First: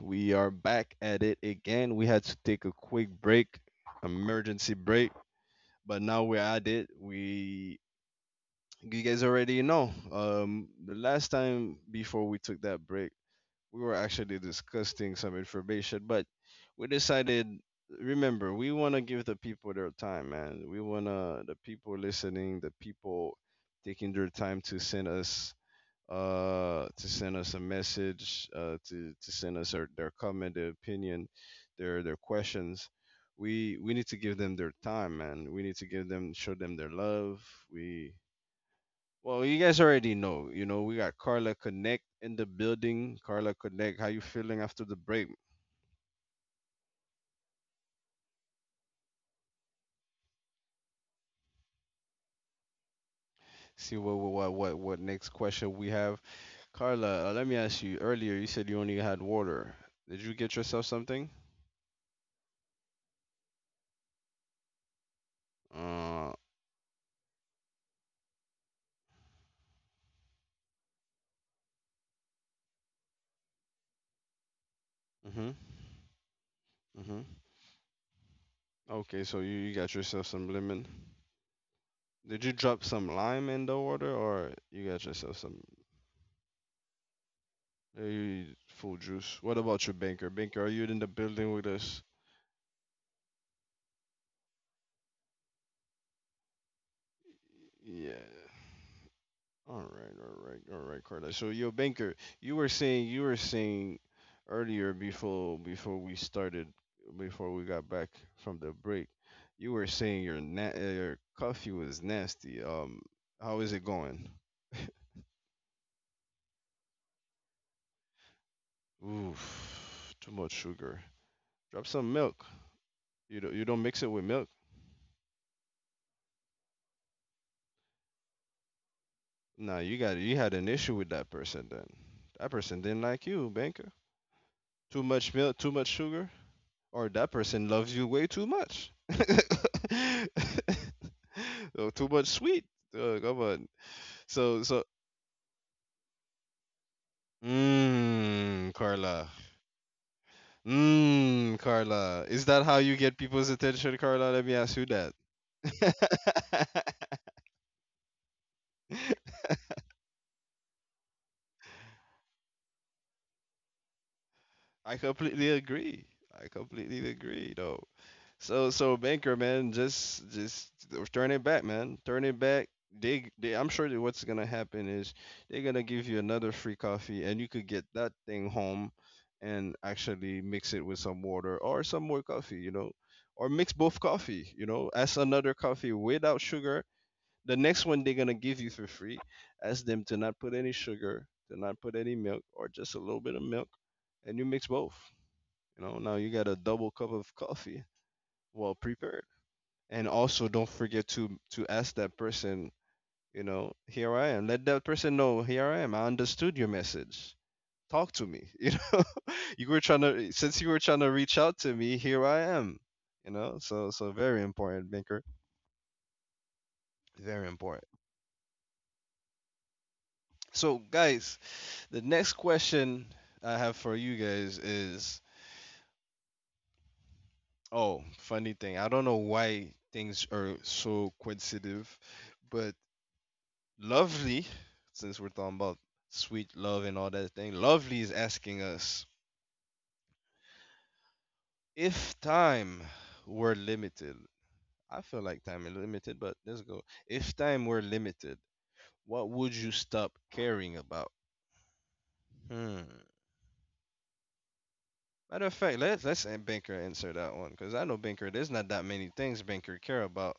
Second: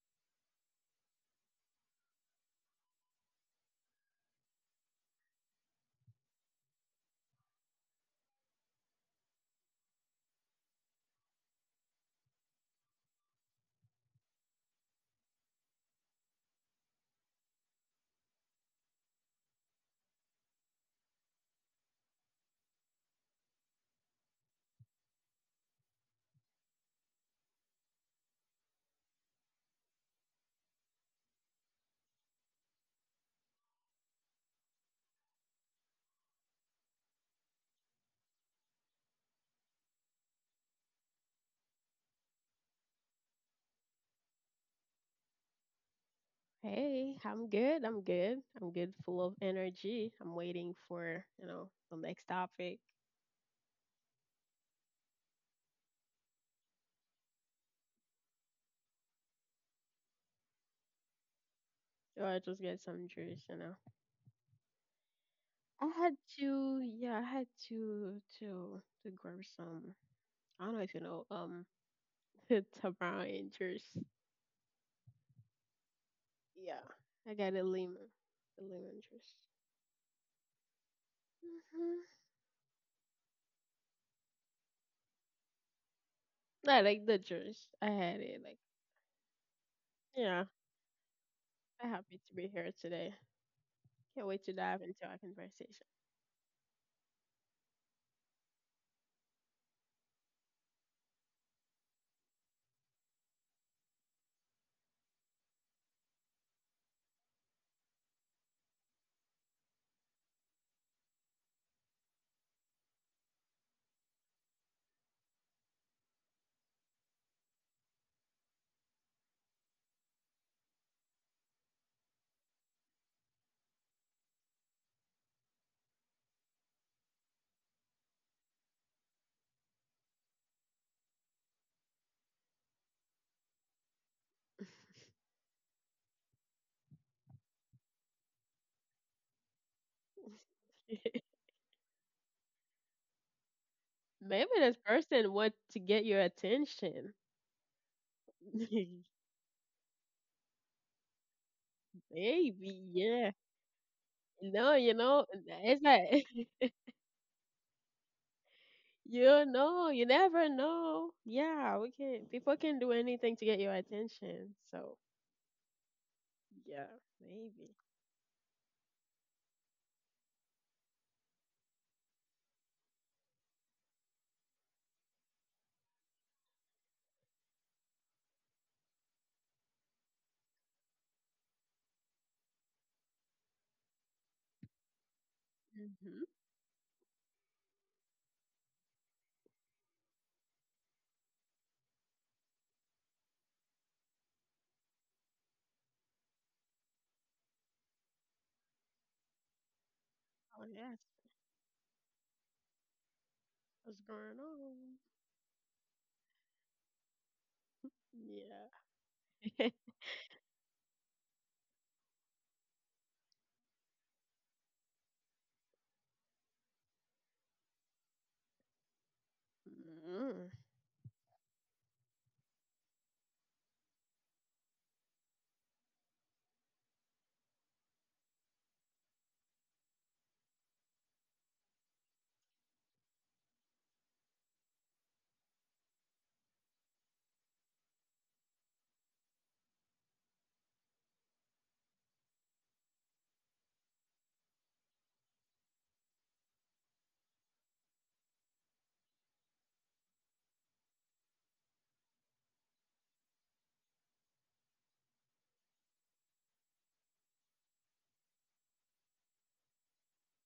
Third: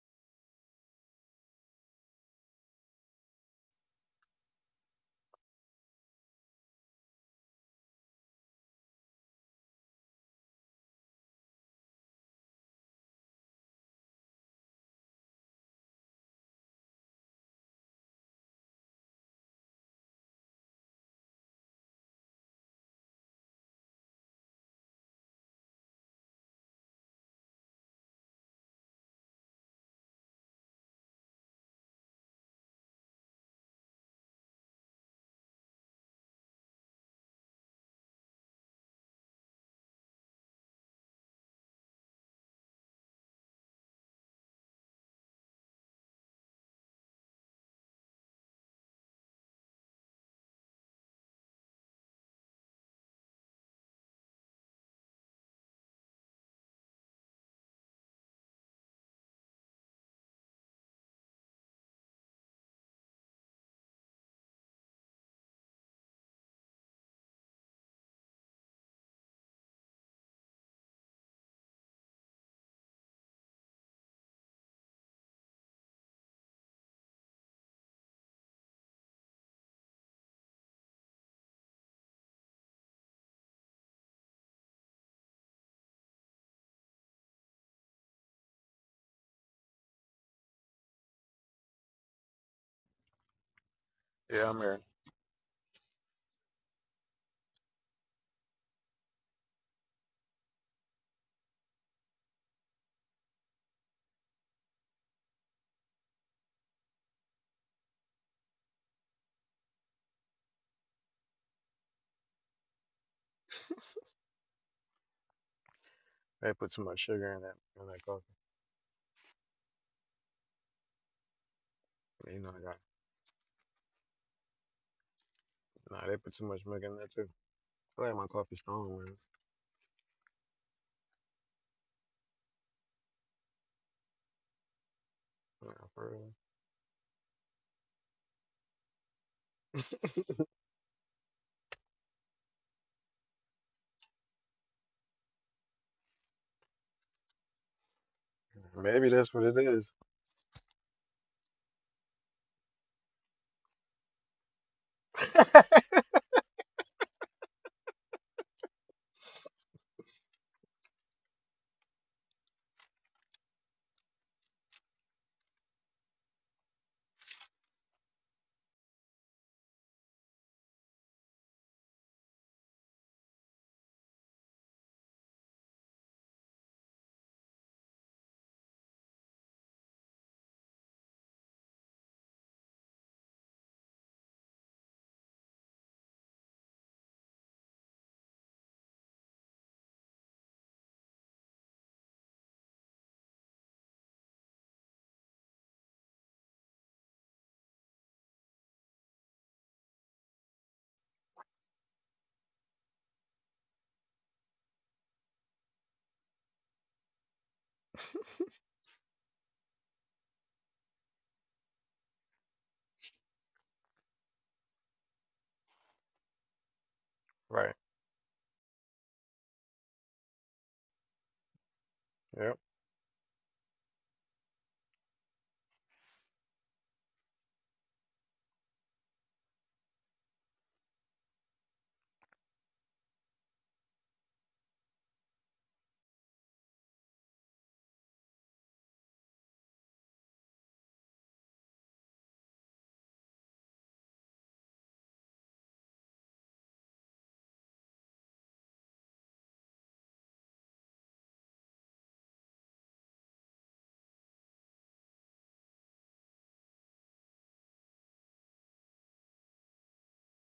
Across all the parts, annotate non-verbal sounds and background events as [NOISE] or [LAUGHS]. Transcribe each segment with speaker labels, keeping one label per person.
Speaker 1: We are back at it again. We had to take a quick break, emergency break, but now we're at it. You guys already know. The last time before we took that break, we were actually discussing some information, but we decided, remember, we want to give the people their time, man. We want to, the people listening, the people taking their time to send us a message, to send us their comment, their opinion, their questions. We need to give them their time, man. We need to give them, show them their love. We you guys already know, we got Carla Connect in the building. Carla Connect, how you feeling after the break?
Speaker 2: Hey, I'm good. I'm good. I'm good, full of energy. I'm waiting for, you know, the next topic.
Speaker 1: See what next question we have. Carla, let me ask you. Earlier, you said you only had water. Did you get yourself something?
Speaker 2: Or I just get some juice, you know. I had
Speaker 1: Uh,
Speaker 2: to, I had to grab some. I don't know if you know, [LAUGHS] tamarind juice.
Speaker 1: mhm,
Speaker 2: Yeah,
Speaker 1: mhm.
Speaker 2: I got a lemon
Speaker 1: Okay,
Speaker 2: juice.
Speaker 1: so you got yourself some lemon.
Speaker 2: hmm
Speaker 1: Did you drop some lime in the water, or you got yourself some
Speaker 2: I like the juice. I had it. Like,
Speaker 1: full juice? What about your banker?
Speaker 2: yeah,
Speaker 1: Banker, are you in the building with
Speaker 2: I'm
Speaker 1: us?
Speaker 2: happy to be here today. Can't wait
Speaker 3: Yeah,
Speaker 2: to
Speaker 3: I'm
Speaker 2: dive
Speaker 3: here.
Speaker 2: into our conversation.
Speaker 1: Yeah. All right, all right, all right, Carla. So, yo, banker, you were saying earlier before we started before we got back from the break, you were saying your coffee was nasty. How is it going? [LAUGHS]
Speaker 3: They put too much sugar in that coffee.
Speaker 1: Oof, too much sugar. Drop some
Speaker 3: You
Speaker 1: milk.
Speaker 3: know, I got
Speaker 1: You don't mix it with milk.
Speaker 3: nah. They put too much milk in that too. I feel like my coffee strong, man.
Speaker 1: Nah, you had an issue with that person then. That person didn't like you, banker. Too much milk,
Speaker 3: Yeah,
Speaker 1: too much
Speaker 3: for
Speaker 1: sugar,
Speaker 3: real.
Speaker 1: or that person loves you way too much. [LAUGHS]
Speaker 2: [LAUGHS]
Speaker 1: Oh, too much sweet. Oh, come on.
Speaker 2: Maybe
Speaker 1: So
Speaker 2: this
Speaker 1: so.
Speaker 2: person want to get your attention.
Speaker 1: Mmm,
Speaker 2: [LAUGHS]
Speaker 3: Maybe
Speaker 1: Carla.
Speaker 3: that's what it is.
Speaker 1: Mmm, Carla. Is that how
Speaker 2: Maybe,
Speaker 1: you get
Speaker 2: yeah.
Speaker 1: people's attention, Carla? Let me
Speaker 2: No,
Speaker 1: ask you
Speaker 2: you
Speaker 1: that.
Speaker 2: know, it's like [LAUGHS] you know, you never know. Yeah, we can. People can do anything to get your attention.
Speaker 1: [LAUGHS] I
Speaker 2: So
Speaker 1: completely agree. I
Speaker 2: yeah,
Speaker 1: completely agree,
Speaker 2: maybe.
Speaker 1: though. So so Banker man, just turn it back, man. Turn it back. They I'm sure that what's gonna happen is they're gonna give you another free coffee, and you could get that thing home and actually mix it with some water or some more coffee, you know, or mix both coffee, you know, as another coffee
Speaker 2: hmm
Speaker 1: without sugar. The next one they're gonna give you for free, ask them to not put any sugar, to not put any milk, or just a little bit of milk, and you mix both. You know, now you got a double cup of coffee well prepared, and also
Speaker 2: Oh
Speaker 1: don't
Speaker 2: yes,
Speaker 1: forget to ask that person, you know,
Speaker 2: what's
Speaker 1: here I
Speaker 2: going
Speaker 1: am. Let that
Speaker 2: on?
Speaker 1: person know, here I am, I understood your message. Talk to me. [LAUGHS] You
Speaker 2: Yeah.
Speaker 1: know, you were
Speaker 2: [LAUGHS]
Speaker 1: trying to, since you were trying to reach out to me, here I am, you know. So so very important maker, very
Speaker 3: Right.
Speaker 1: important.
Speaker 2: Mm.
Speaker 1: So guys, the next
Speaker 3: Yep.
Speaker 1: question I have for you guys is, oh, funny thing, I don't know why things are so coincidental, but Lovely, since we're talking about sweet love and all that thing, Lovely is asking us if time were limited. I feel like time is limited, but let's go. If time were limited, what would you stop caring about? Hmm. Matter of fact, let's let Banker answer that one because I know Banker. There's not that many things Banker care about.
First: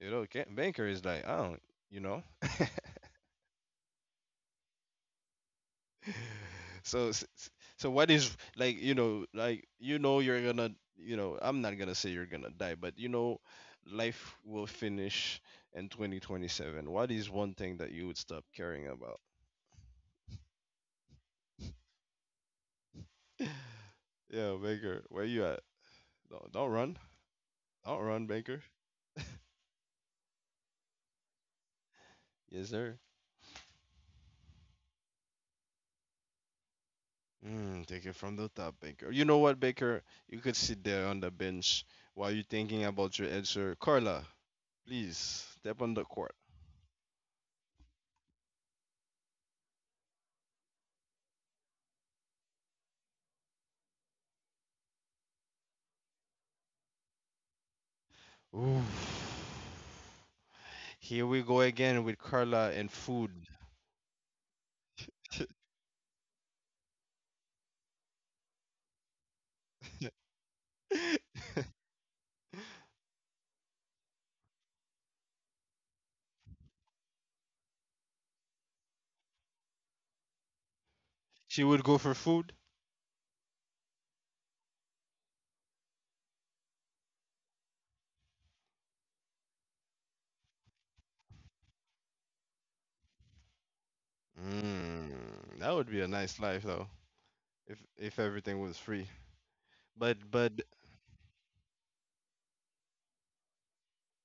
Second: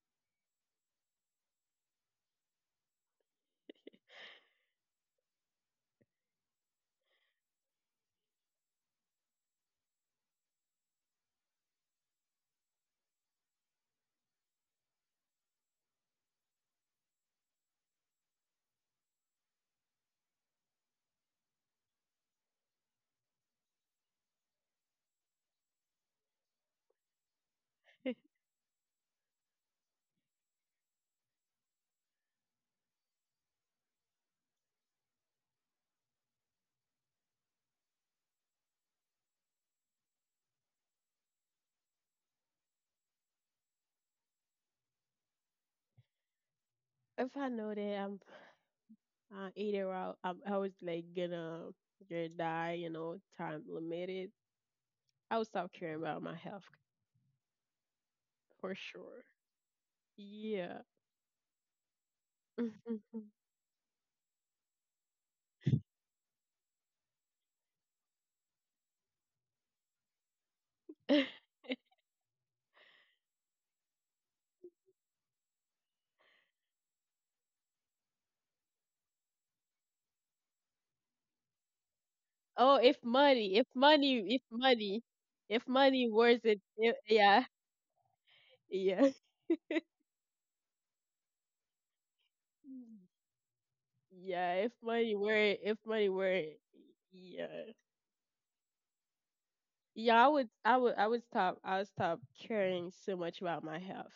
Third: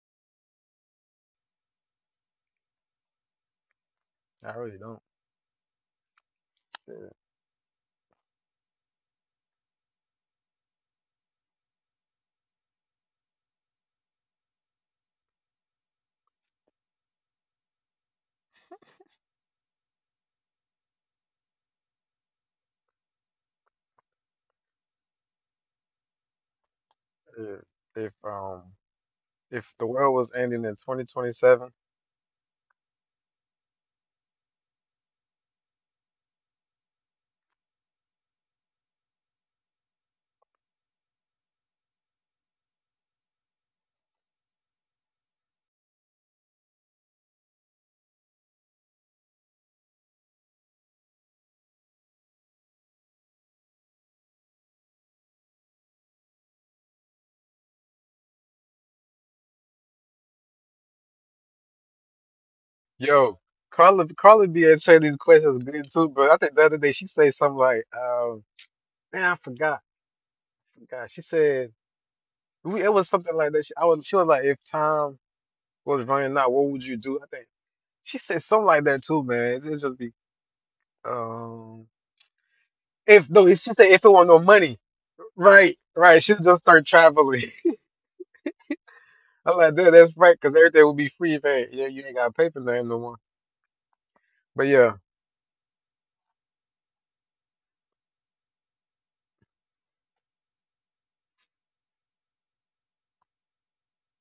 Speaker 1: You know, Banker is like I don't. You know.
Speaker 3: I really don't.
Speaker 1: [LAUGHS]
Speaker 3: Yeah,
Speaker 1: so s- s- so what is like you know you're gonna, you know, I'm not gonna say you're gonna die, but you know life will finish in 2027. What is one thing that you would stop caring about? [LAUGHS] Yeah, baker, where you at? Don't run.
Speaker 3: yeah.
Speaker 1: Don't
Speaker 3: If
Speaker 1: run, baker.
Speaker 3: um, if the world was ending in 2027.
Speaker 1: Yes, sir. Mm, take it from the top, baker. You know what, baker, you could sit there on the bench while you're thinking about your answer. Carla, please step on the court.
Speaker 2: If I know that I'm either out, I was like gonna die, you know, time limited. I would stop caring about my health for
Speaker 1: Ooh.
Speaker 2: sure. Yeah.
Speaker 1: Here we go again with Carla and food.
Speaker 2: [LAUGHS]
Speaker 3: Yo, Carla be answering these questions good too. But I think the other day she said something like, man, I forgot.
Speaker 1: [LAUGHS]
Speaker 3: She said it was something like that. I was she was like, if time was running out, what would you do? I think. She said something like that too, man. It just be
Speaker 1: She would
Speaker 3: um
Speaker 1: go for food.
Speaker 2: Oh,
Speaker 3: if no, she said if it want no money,
Speaker 2: if
Speaker 3: right,
Speaker 2: money
Speaker 3: right.
Speaker 2: was
Speaker 3: She'll
Speaker 2: it,
Speaker 3: just start
Speaker 2: if, yeah,
Speaker 3: traveling.
Speaker 2: [LAUGHS] yeah,
Speaker 3: [LAUGHS] I'm like, that's right, because everything will be free if ain't, yeah, you ain't got to pay for nothing no more.
Speaker 2: yeah.
Speaker 3: But yeah,
Speaker 1: Mm, that
Speaker 2: If
Speaker 1: would be a
Speaker 2: money
Speaker 1: nice
Speaker 2: were,
Speaker 1: life though,
Speaker 2: yeah,
Speaker 1: if everything was free. But
Speaker 2: yeah.
Speaker 1: but
Speaker 2: I would stop. I would stop caring so much about my health.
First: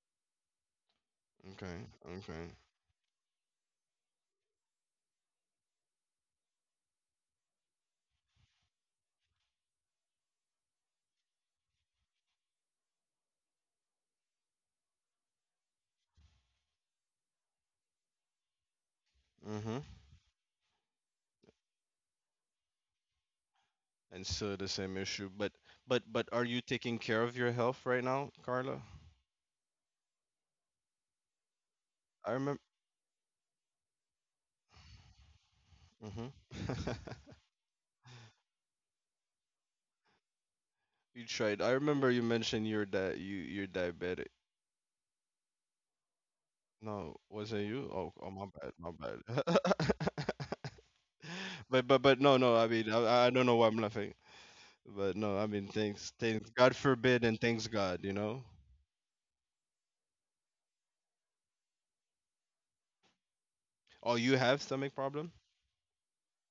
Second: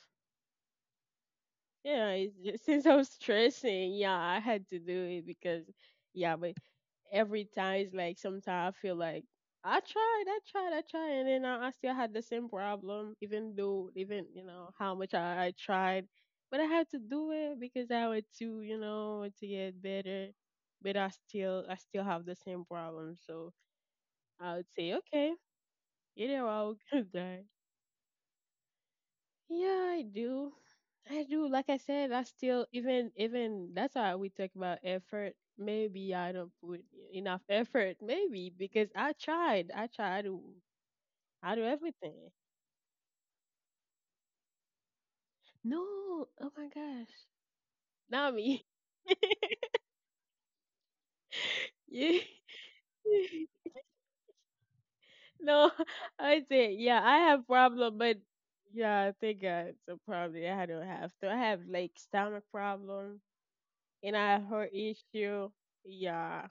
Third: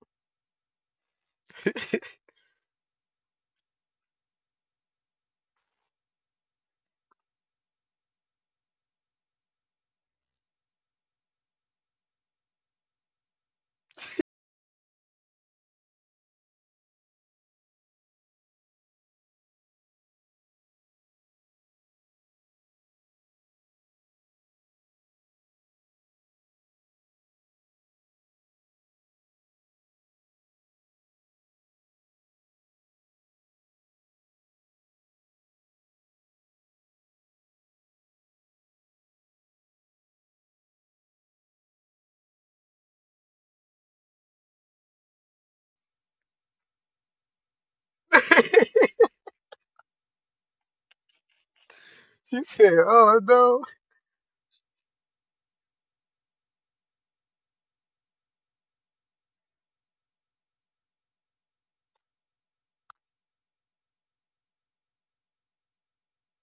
Speaker 1: okay,
Speaker 2: Yeah, it's
Speaker 1: okay.
Speaker 2: just, since I was stressing, yeah, I had to do it because, yeah, but every time it's like sometimes I feel like I tried, and then I still had the same problem, even though, even you know how much I tried, but I had to do it because I wanted to, you know, want to
Speaker 1: Mm-hmm.
Speaker 2: get better, but I still have the same problem. So
Speaker 1: And still
Speaker 2: I
Speaker 1: the
Speaker 2: would say,
Speaker 1: same issue.
Speaker 2: okay,
Speaker 1: But are
Speaker 2: either
Speaker 1: you
Speaker 2: I'll
Speaker 1: taking
Speaker 2: [LAUGHS]
Speaker 1: care of
Speaker 2: die.
Speaker 1: your health right now, Carla?
Speaker 2: Yeah, I do. I do. Like I said, I
Speaker 1: I remember.
Speaker 2: still even that's why we talk about effort. Maybe I don't
Speaker 1: Mm-hmm.
Speaker 2: put
Speaker 1: [LAUGHS]
Speaker 2: enough effort. Maybe because I tried. I tried. I do.
Speaker 1: You
Speaker 2: I
Speaker 1: tried.
Speaker 2: do
Speaker 1: I remember you
Speaker 2: everything.
Speaker 1: mentioned you 're diabetic.
Speaker 2: No. Oh my gosh.
Speaker 1: No, wasn't you? Oh, oh
Speaker 2: Not
Speaker 1: my
Speaker 2: me.
Speaker 1: bad,
Speaker 3: [LAUGHS]
Speaker 1: my
Speaker 2: [LAUGHS]
Speaker 1: bad. [LAUGHS] But
Speaker 2: Yeah.
Speaker 1: no
Speaker 3: she
Speaker 1: no. I
Speaker 3: said,
Speaker 1: mean I
Speaker 3: oh
Speaker 1: I don't know
Speaker 2: [LAUGHS]
Speaker 1: why
Speaker 3: no.
Speaker 1: I'm laughing. But no, I mean,
Speaker 2: No.
Speaker 1: thanks,
Speaker 2: I
Speaker 1: thanks,
Speaker 2: say
Speaker 1: God
Speaker 2: yeah. I
Speaker 1: forbid, and
Speaker 2: have
Speaker 1: thanks
Speaker 2: problem,
Speaker 1: God, you
Speaker 2: but
Speaker 1: know.
Speaker 2: yeah, I think it's a problem. I don't have to. I have like stomach problem
Speaker 1: Oh,
Speaker 2: and I
Speaker 1: you
Speaker 2: have
Speaker 1: have
Speaker 2: heart
Speaker 1: stomach problem,
Speaker 2: issue. Yeah,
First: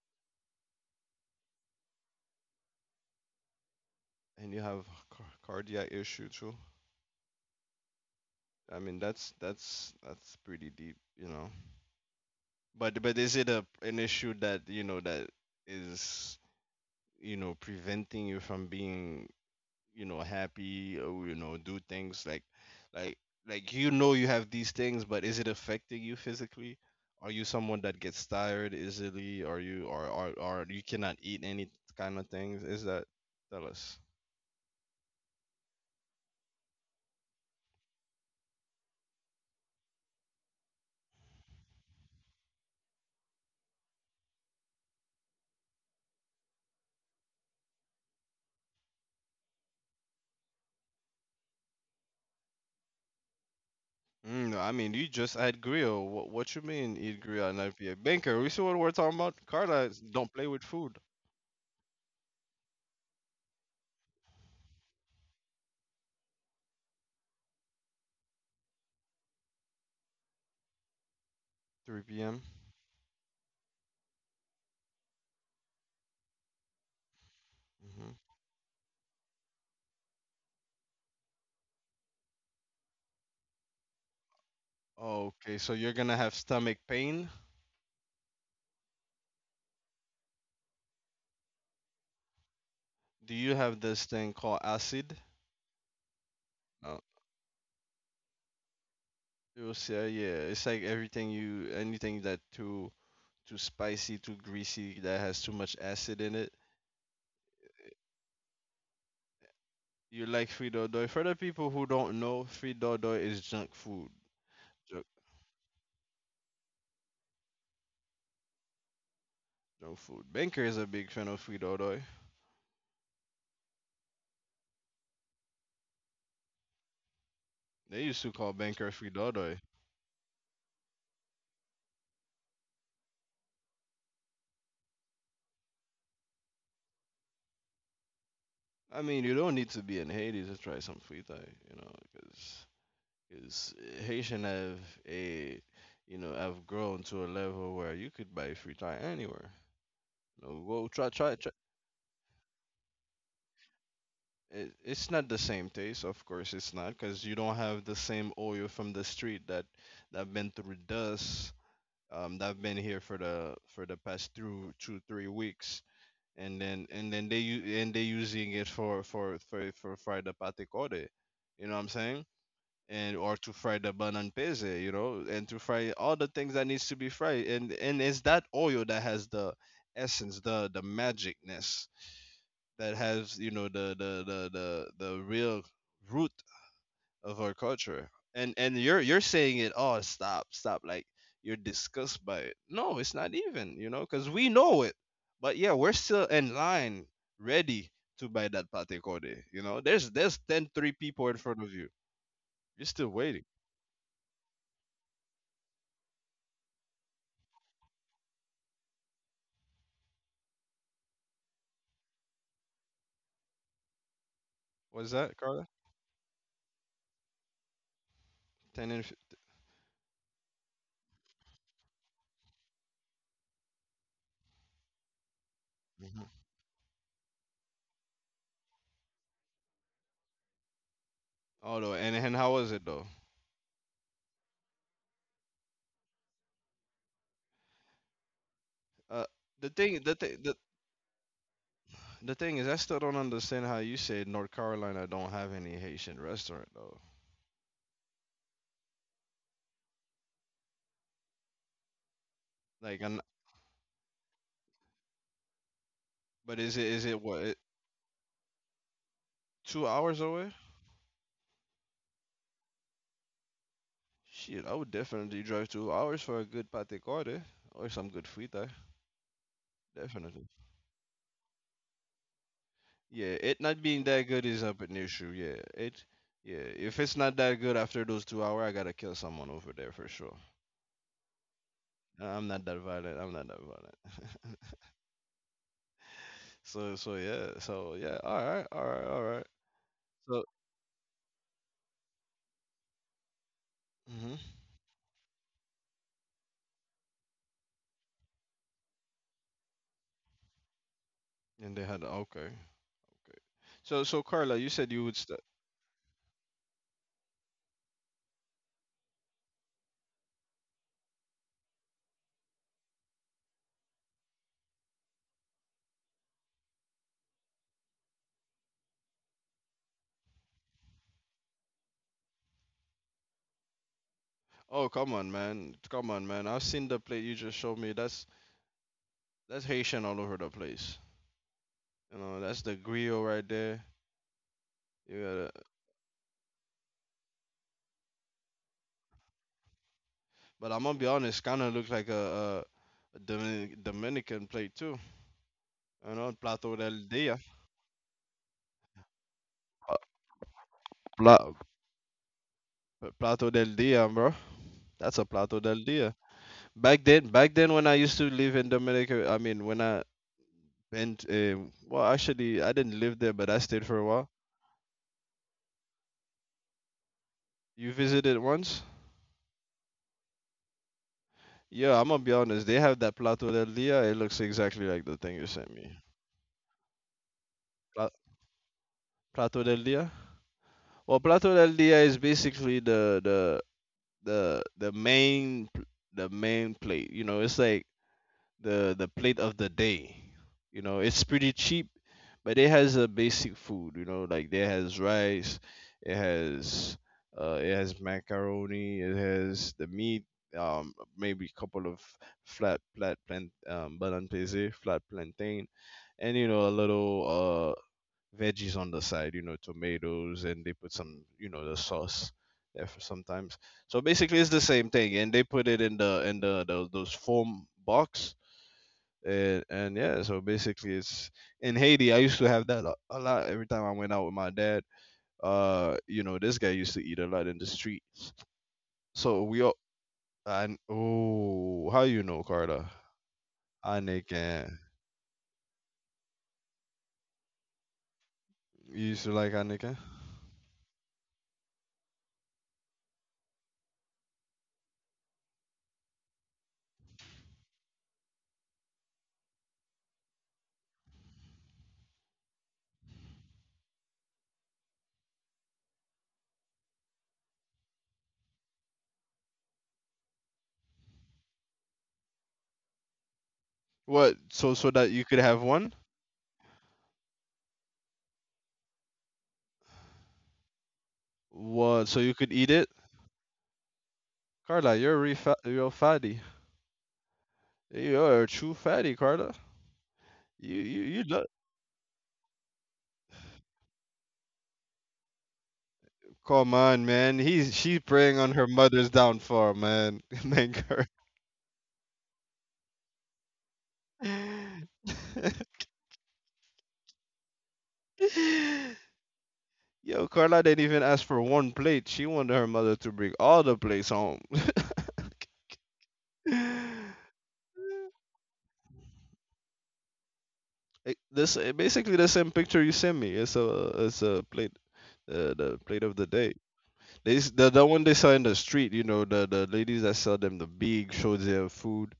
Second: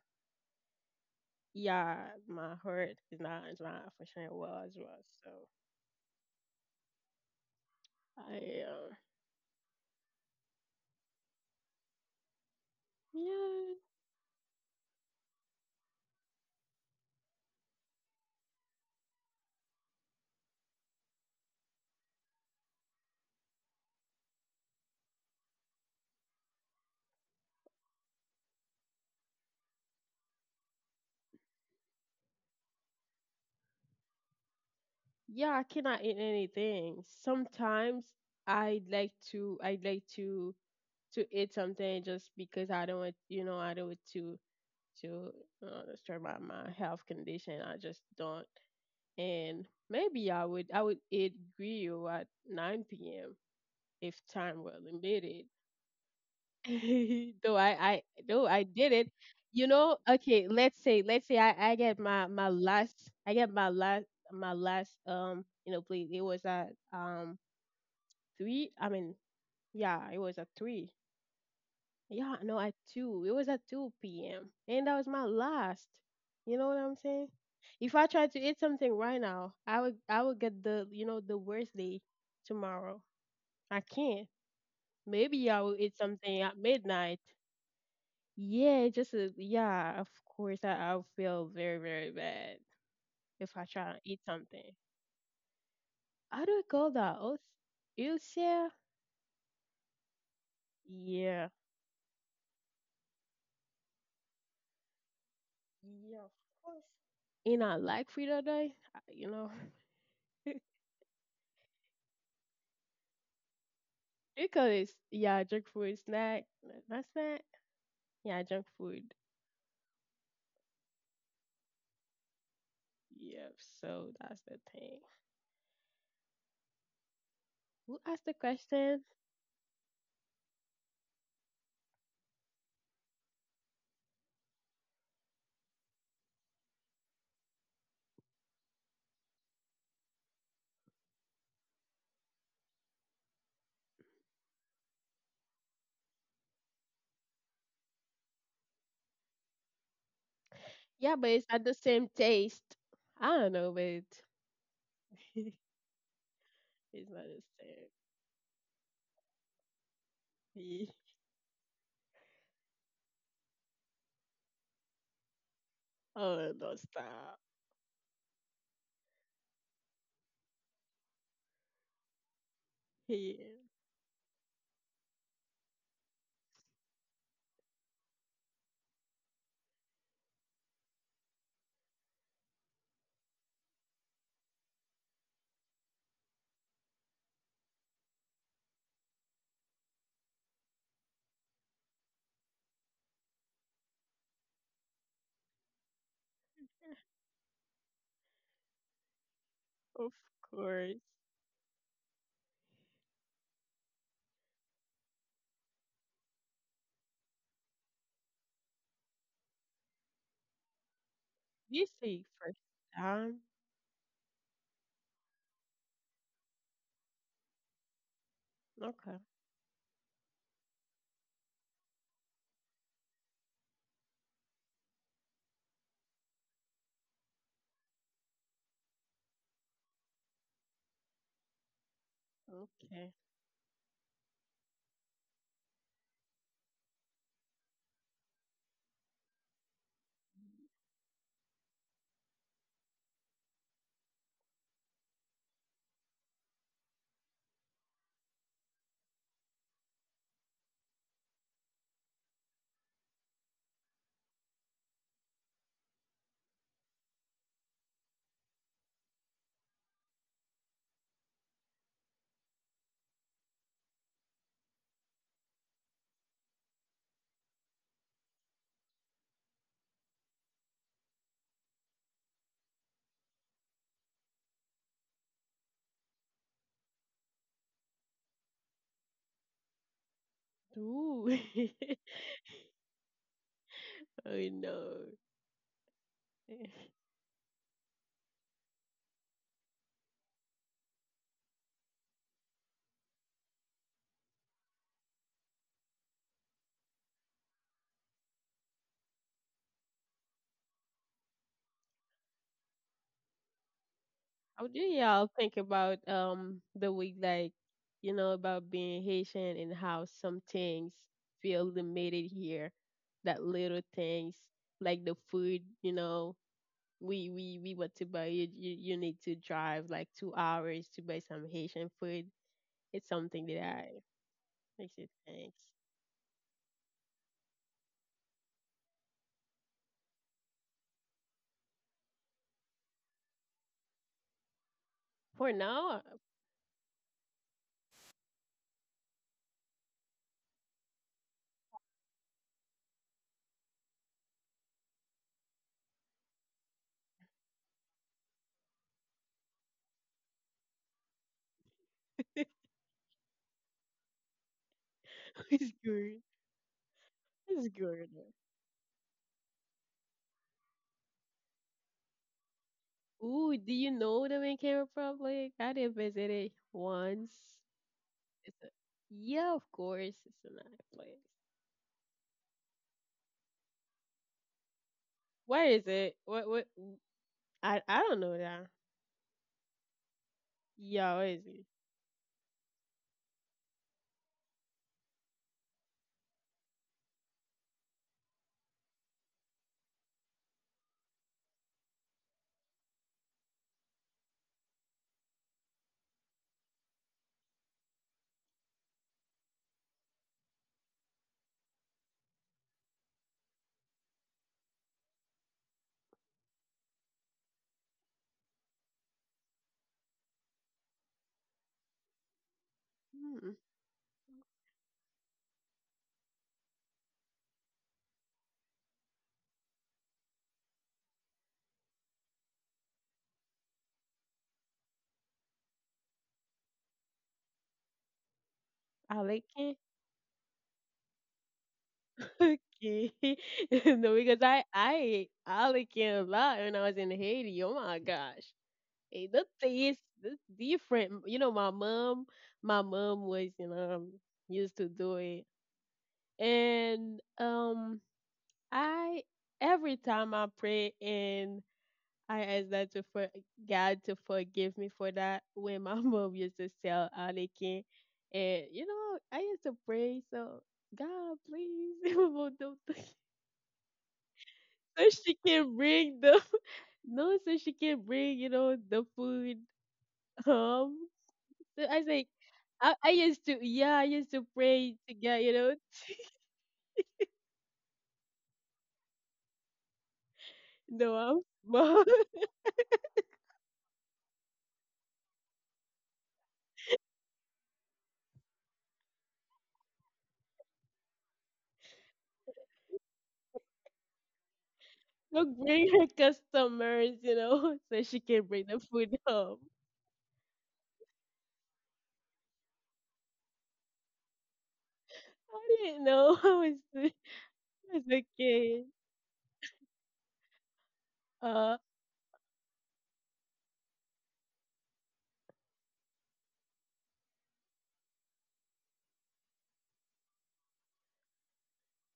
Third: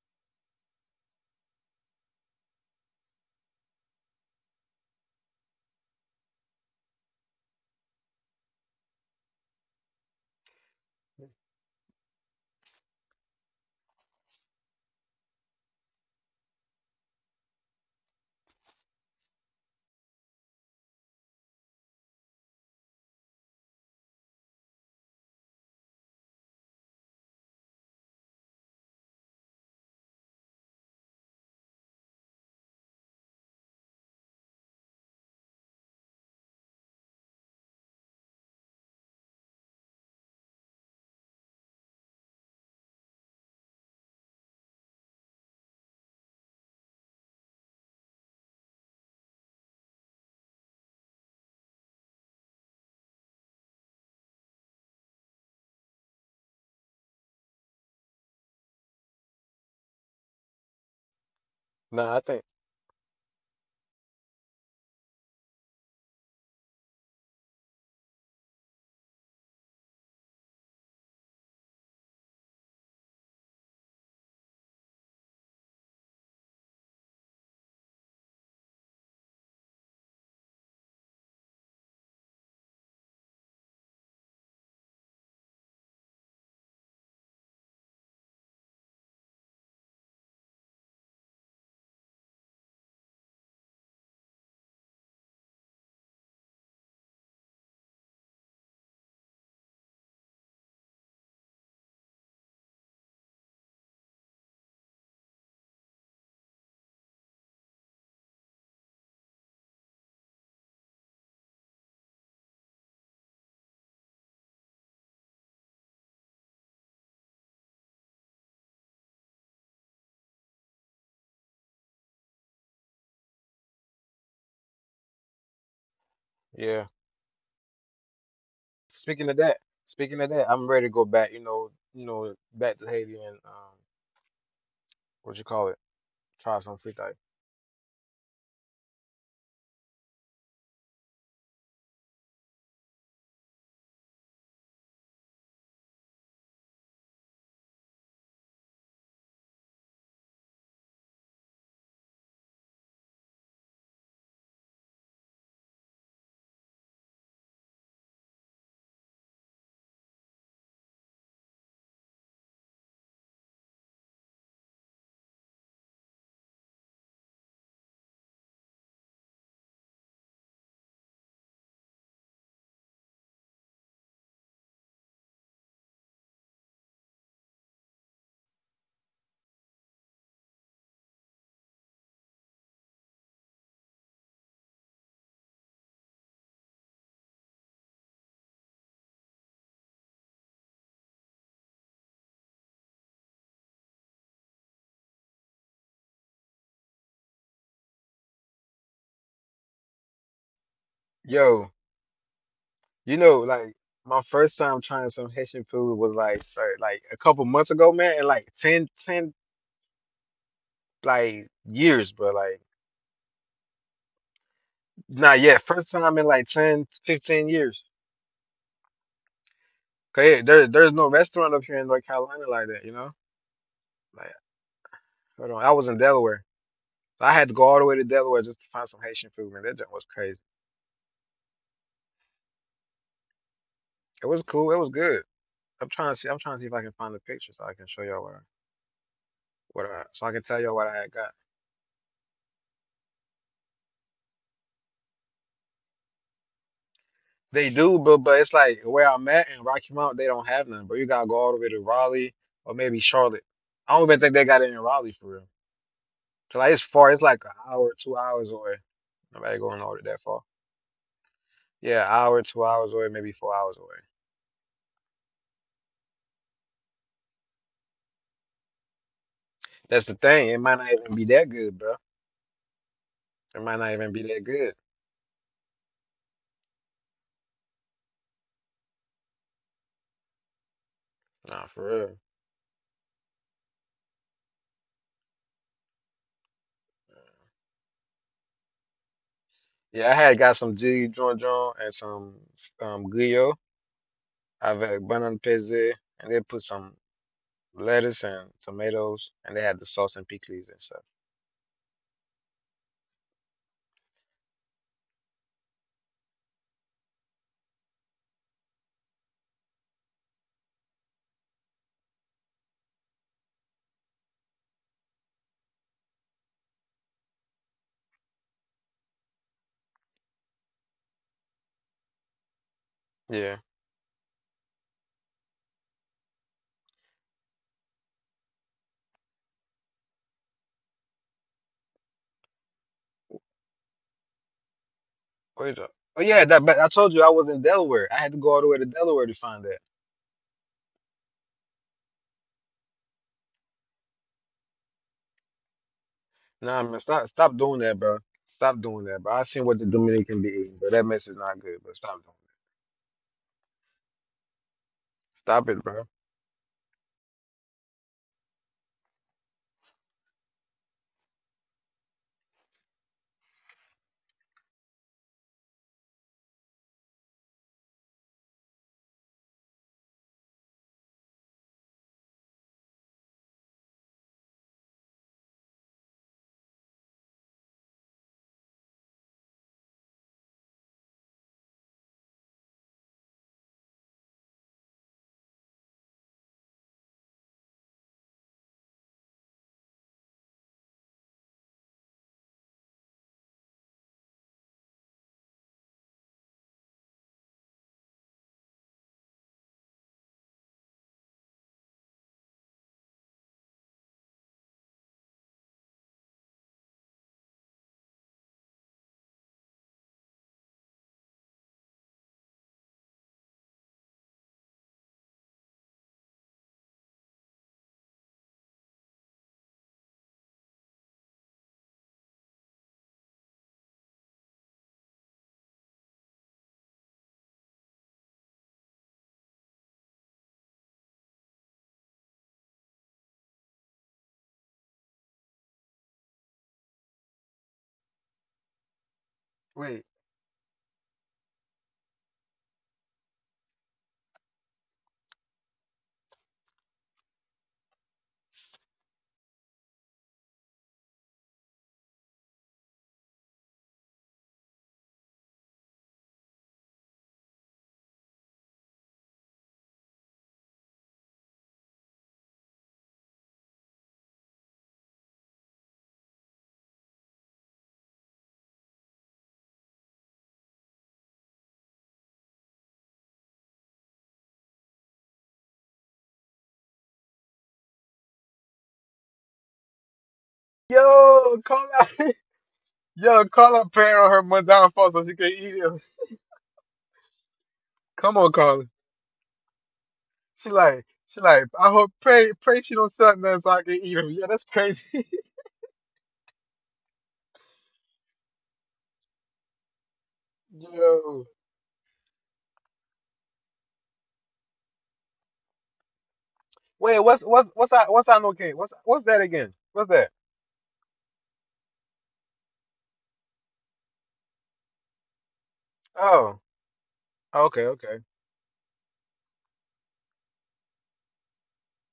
Speaker 2: yeah, my heart is not functioning
Speaker 1: and you
Speaker 2: well as
Speaker 1: have
Speaker 2: well. So
Speaker 1: cardiac issue too.
Speaker 2: I
Speaker 1: I mean, that's pretty deep, you know. But is it a
Speaker 2: yeah,
Speaker 1: an issue that, you know, that is, you know, preventing you from being, you know, happy, or, you know, do things like like like, you know, you have these things, but is it affecting you physically? Are you someone that gets tired easily? Are you, or you cannot eat any kind of things? Is that, tell us.
Speaker 2: yeah, I cannot eat anything. Sometimes I would like to eat something just because I don't want, you know, I don't want to disturb my my health condition. I just don't. And maybe I would eat grill at 9 p.m. if
Speaker 1: Mm, no,
Speaker 2: time
Speaker 1: I
Speaker 2: were
Speaker 1: mean you just
Speaker 2: limited.
Speaker 1: had grill. What you mean eat
Speaker 2: [LAUGHS]
Speaker 1: grill at
Speaker 2: Though
Speaker 1: 9 p.m.,
Speaker 2: I,
Speaker 1: banker? We
Speaker 2: though
Speaker 1: see
Speaker 2: I
Speaker 1: what we're
Speaker 2: did it,
Speaker 1: talking about.
Speaker 2: you
Speaker 1: Carla
Speaker 2: know,
Speaker 1: don't play
Speaker 2: okay,
Speaker 1: with food.
Speaker 2: let's say I get
Speaker 3: Nah, I
Speaker 2: my
Speaker 3: think
Speaker 2: my last I get my last you know, please. It was at three, I mean, yeah, it was at three.
Speaker 1: 3
Speaker 2: Yeah,
Speaker 1: p.m.,
Speaker 2: no, at two, it was at two p.m. And that was my last. You know what I'm saying? If I
Speaker 1: hmm.
Speaker 2: try to eat something right now I would get, the you know, the worst day tomorrow. I can't. Maybe
Speaker 1: Okay,
Speaker 2: I
Speaker 1: so
Speaker 2: will
Speaker 1: you're
Speaker 2: eat
Speaker 1: gonna have
Speaker 2: something at
Speaker 1: stomach
Speaker 2: midnight.
Speaker 1: pain.
Speaker 2: Yeah, just a, yeah, of course, I, I'll feel very, very bad
Speaker 1: Do you
Speaker 2: if I
Speaker 1: have
Speaker 2: try to
Speaker 1: this
Speaker 2: eat
Speaker 1: thing called
Speaker 2: something.
Speaker 1: acid?
Speaker 2: How do you call
Speaker 1: No.
Speaker 2: that? Oath? Ulcer?
Speaker 1: You'll yeah, it's like everything
Speaker 2: Yeah.
Speaker 1: you, anything that too too spicy, too greasy, that has too much acid
Speaker 2: Yeah,
Speaker 1: in
Speaker 2: of
Speaker 1: it.
Speaker 2: course. In our like food or die, you know,
Speaker 1: You like Frito Doy. For the people who don't know, Frito Doy is junk food.
Speaker 2: [LAUGHS] because it's,
Speaker 1: Junk,
Speaker 2: yeah, junk food, snack, not snack, yeah, junk food.
Speaker 1: junk food. Banker is a big fan of Frito Doy.
Speaker 2: Yeah, so that's the thing.
Speaker 3: yeah.
Speaker 1: They
Speaker 2: Who
Speaker 1: used to
Speaker 2: asked the
Speaker 1: call Banker
Speaker 2: question?
Speaker 3: Speaking
Speaker 1: Frito
Speaker 3: of
Speaker 1: Doy.
Speaker 3: that, speaking of that, I'm ready to go back. Back to Haiti and what you call it, try some free dive.
Speaker 1: I mean, you don't need to be in Haiti to try some Frito, you know, because because Haitian have a, you know, have grown to a level where you could buy Frito anywhere. No, go try
Speaker 2: Yeah, but it's
Speaker 1: try
Speaker 2: not the same taste. I don't know, but [LAUGHS] it's
Speaker 1: it. It's not the same taste, of course it's not, because
Speaker 2: not
Speaker 1: you don't
Speaker 2: the
Speaker 1: have the same oil from the street that been through
Speaker 2: same. [LAUGHS]
Speaker 1: dust, um, that been here for the past through 2 3 weeks.
Speaker 2: Oh,
Speaker 1: and
Speaker 2: don't
Speaker 1: then and then they
Speaker 2: stop.
Speaker 1: u- and they using it for fry the pate corde, you know what I'm saying, and or
Speaker 2: Yeah,
Speaker 1: to fry the banan peze, you know, and to fry all the things that needs to be fried, and it's that oil that has the essence, the magicness that has you know the the real root of our culture. And you're saying, it, oh stop, stop, like you're disgusted by it. No, it's not, even, you know, because we know it. But yeah, we're still in line ready to buy that pate code. You know,
Speaker 2: of
Speaker 1: there's 10 3
Speaker 2: course.
Speaker 1: people in front
Speaker 3: Yo.
Speaker 1: of you, you're still
Speaker 3: You know,
Speaker 1: waiting.
Speaker 3: like my first time trying some Haitian food was like for, like a couple months ago, man, and like like
Speaker 2: You
Speaker 3: years,
Speaker 2: say
Speaker 3: but
Speaker 2: first
Speaker 3: like
Speaker 2: time.
Speaker 1: What's that,
Speaker 3: not yet.
Speaker 1: carla?
Speaker 3: First time in like ten, fifteen 15 years.
Speaker 1: 10 and
Speaker 2: Okay,
Speaker 3: 'Cause yeah, there's no restaurant up here in North Carolina like that, you know? Like hold on, I was in
Speaker 1: mhm.
Speaker 3: Delaware. I had to go all the way to Delaware just to find some Haitian food, man. That junk was crazy.
Speaker 1: Oh no, and and how was it though?
Speaker 2: okay.
Speaker 3: It was cool, it was good. I'm trying to see if I can find the picture so I can show y'all
Speaker 1: uh the
Speaker 3: what
Speaker 1: thing
Speaker 3: I
Speaker 1: the,
Speaker 3: so I
Speaker 1: thing
Speaker 3: can
Speaker 1: the
Speaker 3: tell y'all what I had got.
Speaker 1: The thing is, I still don't understand how you said North Carolina don't have any Haitian restaurant though.
Speaker 3: They do, but it's like where I'm at in Rocky Mount, they don't have none. But you gotta go all the way to Raleigh or
Speaker 1: Like,
Speaker 3: maybe
Speaker 1: and
Speaker 3: Charlotte. I don't even think they got it in Raleigh for real.
Speaker 1: but
Speaker 3: 'Cause,
Speaker 1: is
Speaker 3: like
Speaker 1: it,
Speaker 3: it's far. It's
Speaker 1: what
Speaker 3: like
Speaker 1: it,
Speaker 3: an hour, 2 hours away. Nobody
Speaker 1: two
Speaker 3: going all
Speaker 1: hours
Speaker 3: that
Speaker 1: away?
Speaker 3: far. Yeah, hour, 2 hours away, maybe 4 hours away.
Speaker 1: Shit, I would definitely drive 2 hours for a good pate carde or some good frita. Definitely.
Speaker 3: That's the thing. It might not even be that good, bro.
Speaker 1: Yeah, it not
Speaker 3: It
Speaker 1: being
Speaker 3: might
Speaker 1: that
Speaker 3: not
Speaker 1: good
Speaker 3: even
Speaker 1: is
Speaker 3: be
Speaker 1: up
Speaker 3: that
Speaker 1: an
Speaker 3: good.
Speaker 1: issue. Yeah, it. Yeah, if it's not that good after those 2 hours, I gotta kill someone over there for sure.
Speaker 2: Ooh.
Speaker 3: Nah, for
Speaker 2: [LAUGHS]
Speaker 3: real.
Speaker 1: Nah, I'm not that violent. I'm not that violent.
Speaker 2: I know.
Speaker 1: [LAUGHS] So
Speaker 2: [LAUGHS]
Speaker 1: yeah. So yeah. All right. All right. All right.
Speaker 3: Yeah, I had
Speaker 1: So.
Speaker 3: got some G John John and some Guyo.
Speaker 1: Hmm.
Speaker 3: I've had banana peze, and they put some lettuce and tomatoes, and they had the sauce and pickles and stuff.
Speaker 1: And they had okay. Great. So, so Carla, you
Speaker 2: How do
Speaker 1: said you would.
Speaker 2: y'all
Speaker 1: St-
Speaker 2: think about the way, like, you know, about being Haitian and how some things feel limited here? That little things like the food, you know, we want to buy you you need to drive like 2 hours to buy some Haitian food. It's something that
Speaker 3: Yeah.
Speaker 2: I
Speaker 1: oh,
Speaker 2: makes
Speaker 1: come
Speaker 2: you
Speaker 1: on,
Speaker 2: think.
Speaker 1: man! Come on, man! I've seen the plate you just showed me. That's Haitian all over the place. You know, that's the griot right there. You
Speaker 2: For
Speaker 1: gotta,
Speaker 3: Wait
Speaker 2: now,
Speaker 3: up. Oh yeah, but I told you I was in Delaware. I had to go all the way to Delaware to find that.
Speaker 1: but I'm gonna be honest, kind of looks like a Dominican plate too. You know, Plato
Speaker 3: Nah, man,
Speaker 1: del
Speaker 3: stop
Speaker 1: Dia.
Speaker 3: stop doing that, bro. Stop doing that, bro. I seen what the
Speaker 1: Uh,
Speaker 3: Dominican be eating, but that mess is
Speaker 1: Pla-
Speaker 3: not good, but stop doing
Speaker 2: [LAUGHS]
Speaker 1: Plato del Dia, bro. That's a
Speaker 3: it.
Speaker 1: Plato
Speaker 2: it's
Speaker 3: Stop
Speaker 1: del
Speaker 3: it, bro.
Speaker 1: Dia.
Speaker 2: good.
Speaker 1: Back
Speaker 2: It's
Speaker 1: then when I
Speaker 2: good.
Speaker 1: used to live in Dominica, I mean, when I went, well, actually, I didn't live there, but
Speaker 2: Ooh,
Speaker 1: I
Speaker 2: do
Speaker 1: stayed
Speaker 2: you
Speaker 1: for a
Speaker 2: know
Speaker 1: while.
Speaker 2: the Dominican Republic? I did visit it once.
Speaker 1: You visited
Speaker 2: It's a,
Speaker 1: once?
Speaker 2: yeah, of course, it's a nice place.
Speaker 1: Yeah, I'm gonna be honest. They have that Plato del Dia. It looks exactly like the thing you
Speaker 2: Where
Speaker 1: sent
Speaker 2: is
Speaker 1: me.
Speaker 2: it? What? What? I
Speaker 1: Pla-
Speaker 2: don't know that.
Speaker 1: Plato del Dia.
Speaker 2: Yeah,
Speaker 1: Well,
Speaker 2: where is
Speaker 1: Plato
Speaker 2: it?
Speaker 1: del Dia is basically the main the main plate. You know, it's like the plate of the day. You know, it's pretty cheap, but it has a basic food. You know, like it has rice, it has it has macaroni, it has the meat, maybe a couple of flat flat plant plantain, flat plantain, and you know a little, uh, veggies on the side. You know, tomatoes, and they put some, you know, the sauce. There for sometimes,
Speaker 2: Hmm.
Speaker 1: so basically, it's the same thing, and they put it in the those foam box, and yeah, so basically, it's in haiti I used to have that a lot every time I went out with my dad, this guy used to eat a lot in the street. So we all...
Speaker 2: Alekin.
Speaker 1: And, oh, how,
Speaker 2: [LAUGHS]
Speaker 1: Carter
Speaker 2: Okay. [LAUGHS] No, because
Speaker 1: anikin
Speaker 2: I ate Alekin a lot when I was in Haiti. Oh my gosh.
Speaker 1: you used
Speaker 2: Eh,
Speaker 1: to like
Speaker 2: that's
Speaker 1: anikin
Speaker 2: taste.
Speaker 3: Wait.
Speaker 2: Is different. You know, my mom was, you know, used to do it, and I every time I pray and I ask that to for God to forgive me for that. When my [LAUGHS] mom used to sell Anakin, and you know, I used to pray, so God, please, [LAUGHS] don't,
Speaker 1: what, so that
Speaker 2: so
Speaker 1: you could
Speaker 2: she
Speaker 1: have
Speaker 2: can
Speaker 1: one?
Speaker 2: bring the [LAUGHS] no, so she can bring, you know, the food home. So
Speaker 1: What,
Speaker 2: I
Speaker 1: so
Speaker 2: say,
Speaker 1: you could eat it?
Speaker 2: I used to, yeah, I used to
Speaker 1: Carla,
Speaker 2: pray
Speaker 1: you're
Speaker 2: to God, you know,
Speaker 1: you're
Speaker 2: [LAUGHS]
Speaker 1: a fatty. You're a true fatty, Carla. you you you lo-
Speaker 2: Noah,
Speaker 3: Yo, call
Speaker 2: mom,
Speaker 3: out [LAUGHS]
Speaker 2: [LAUGHS]
Speaker 3: Yo, call her parent on her mother downfall so she can eat him.
Speaker 1: Come on, man. He's she's preying
Speaker 3: Come
Speaker 1: on
Speaker 3: on,
Speaker 1: her
Speaker 3: Carla.
Speaker 1: mother's downfall, man. [LAUGHS]
Speaker 3: She
Speaker 1: Thank.
Speaker 3: like she like, I hope pray she don't suck nothing so I can eat him. Yeah, that's
Speaker 1: [LAUGHS]
Speaker 3: crazy.
Speaker 2: don't bring her customers, you know, [LAUGHS] so she can bring the food home.
Speaker 1: Yo, Carla didn't
Speaker 3: [LAUGHS]
Speaker 1: even ask for
Speaker 3: Yo.
Speaker 1: one plate. She wanted her mother to bring all the plates home.
Speaker 2: I didn't know [LAUGHS] I
Speaker 3: Wait,
Speaker 1: [LAUGHS]
Speaker 3: what's what's what's
Speaker 2: was
Speaker 3: that
Speaker 2: a
Speaker 3: what's that okay?
Speaker 2: kid.
Speaker 3: What's that again? What's that?
Speaker 1: Like, this,
Speaker 2: Uh,
Speaker 1: basically the same picture you sent me. It's a plate, the plate of the day.
Speaker 3: Oh.
Speaker 1: The
Speaker 3: Okay,
Speaker 1: one they
Speaker 3: okay.
Speaker 1: sell in the street. You know the ladies that sell them the big shoyu food.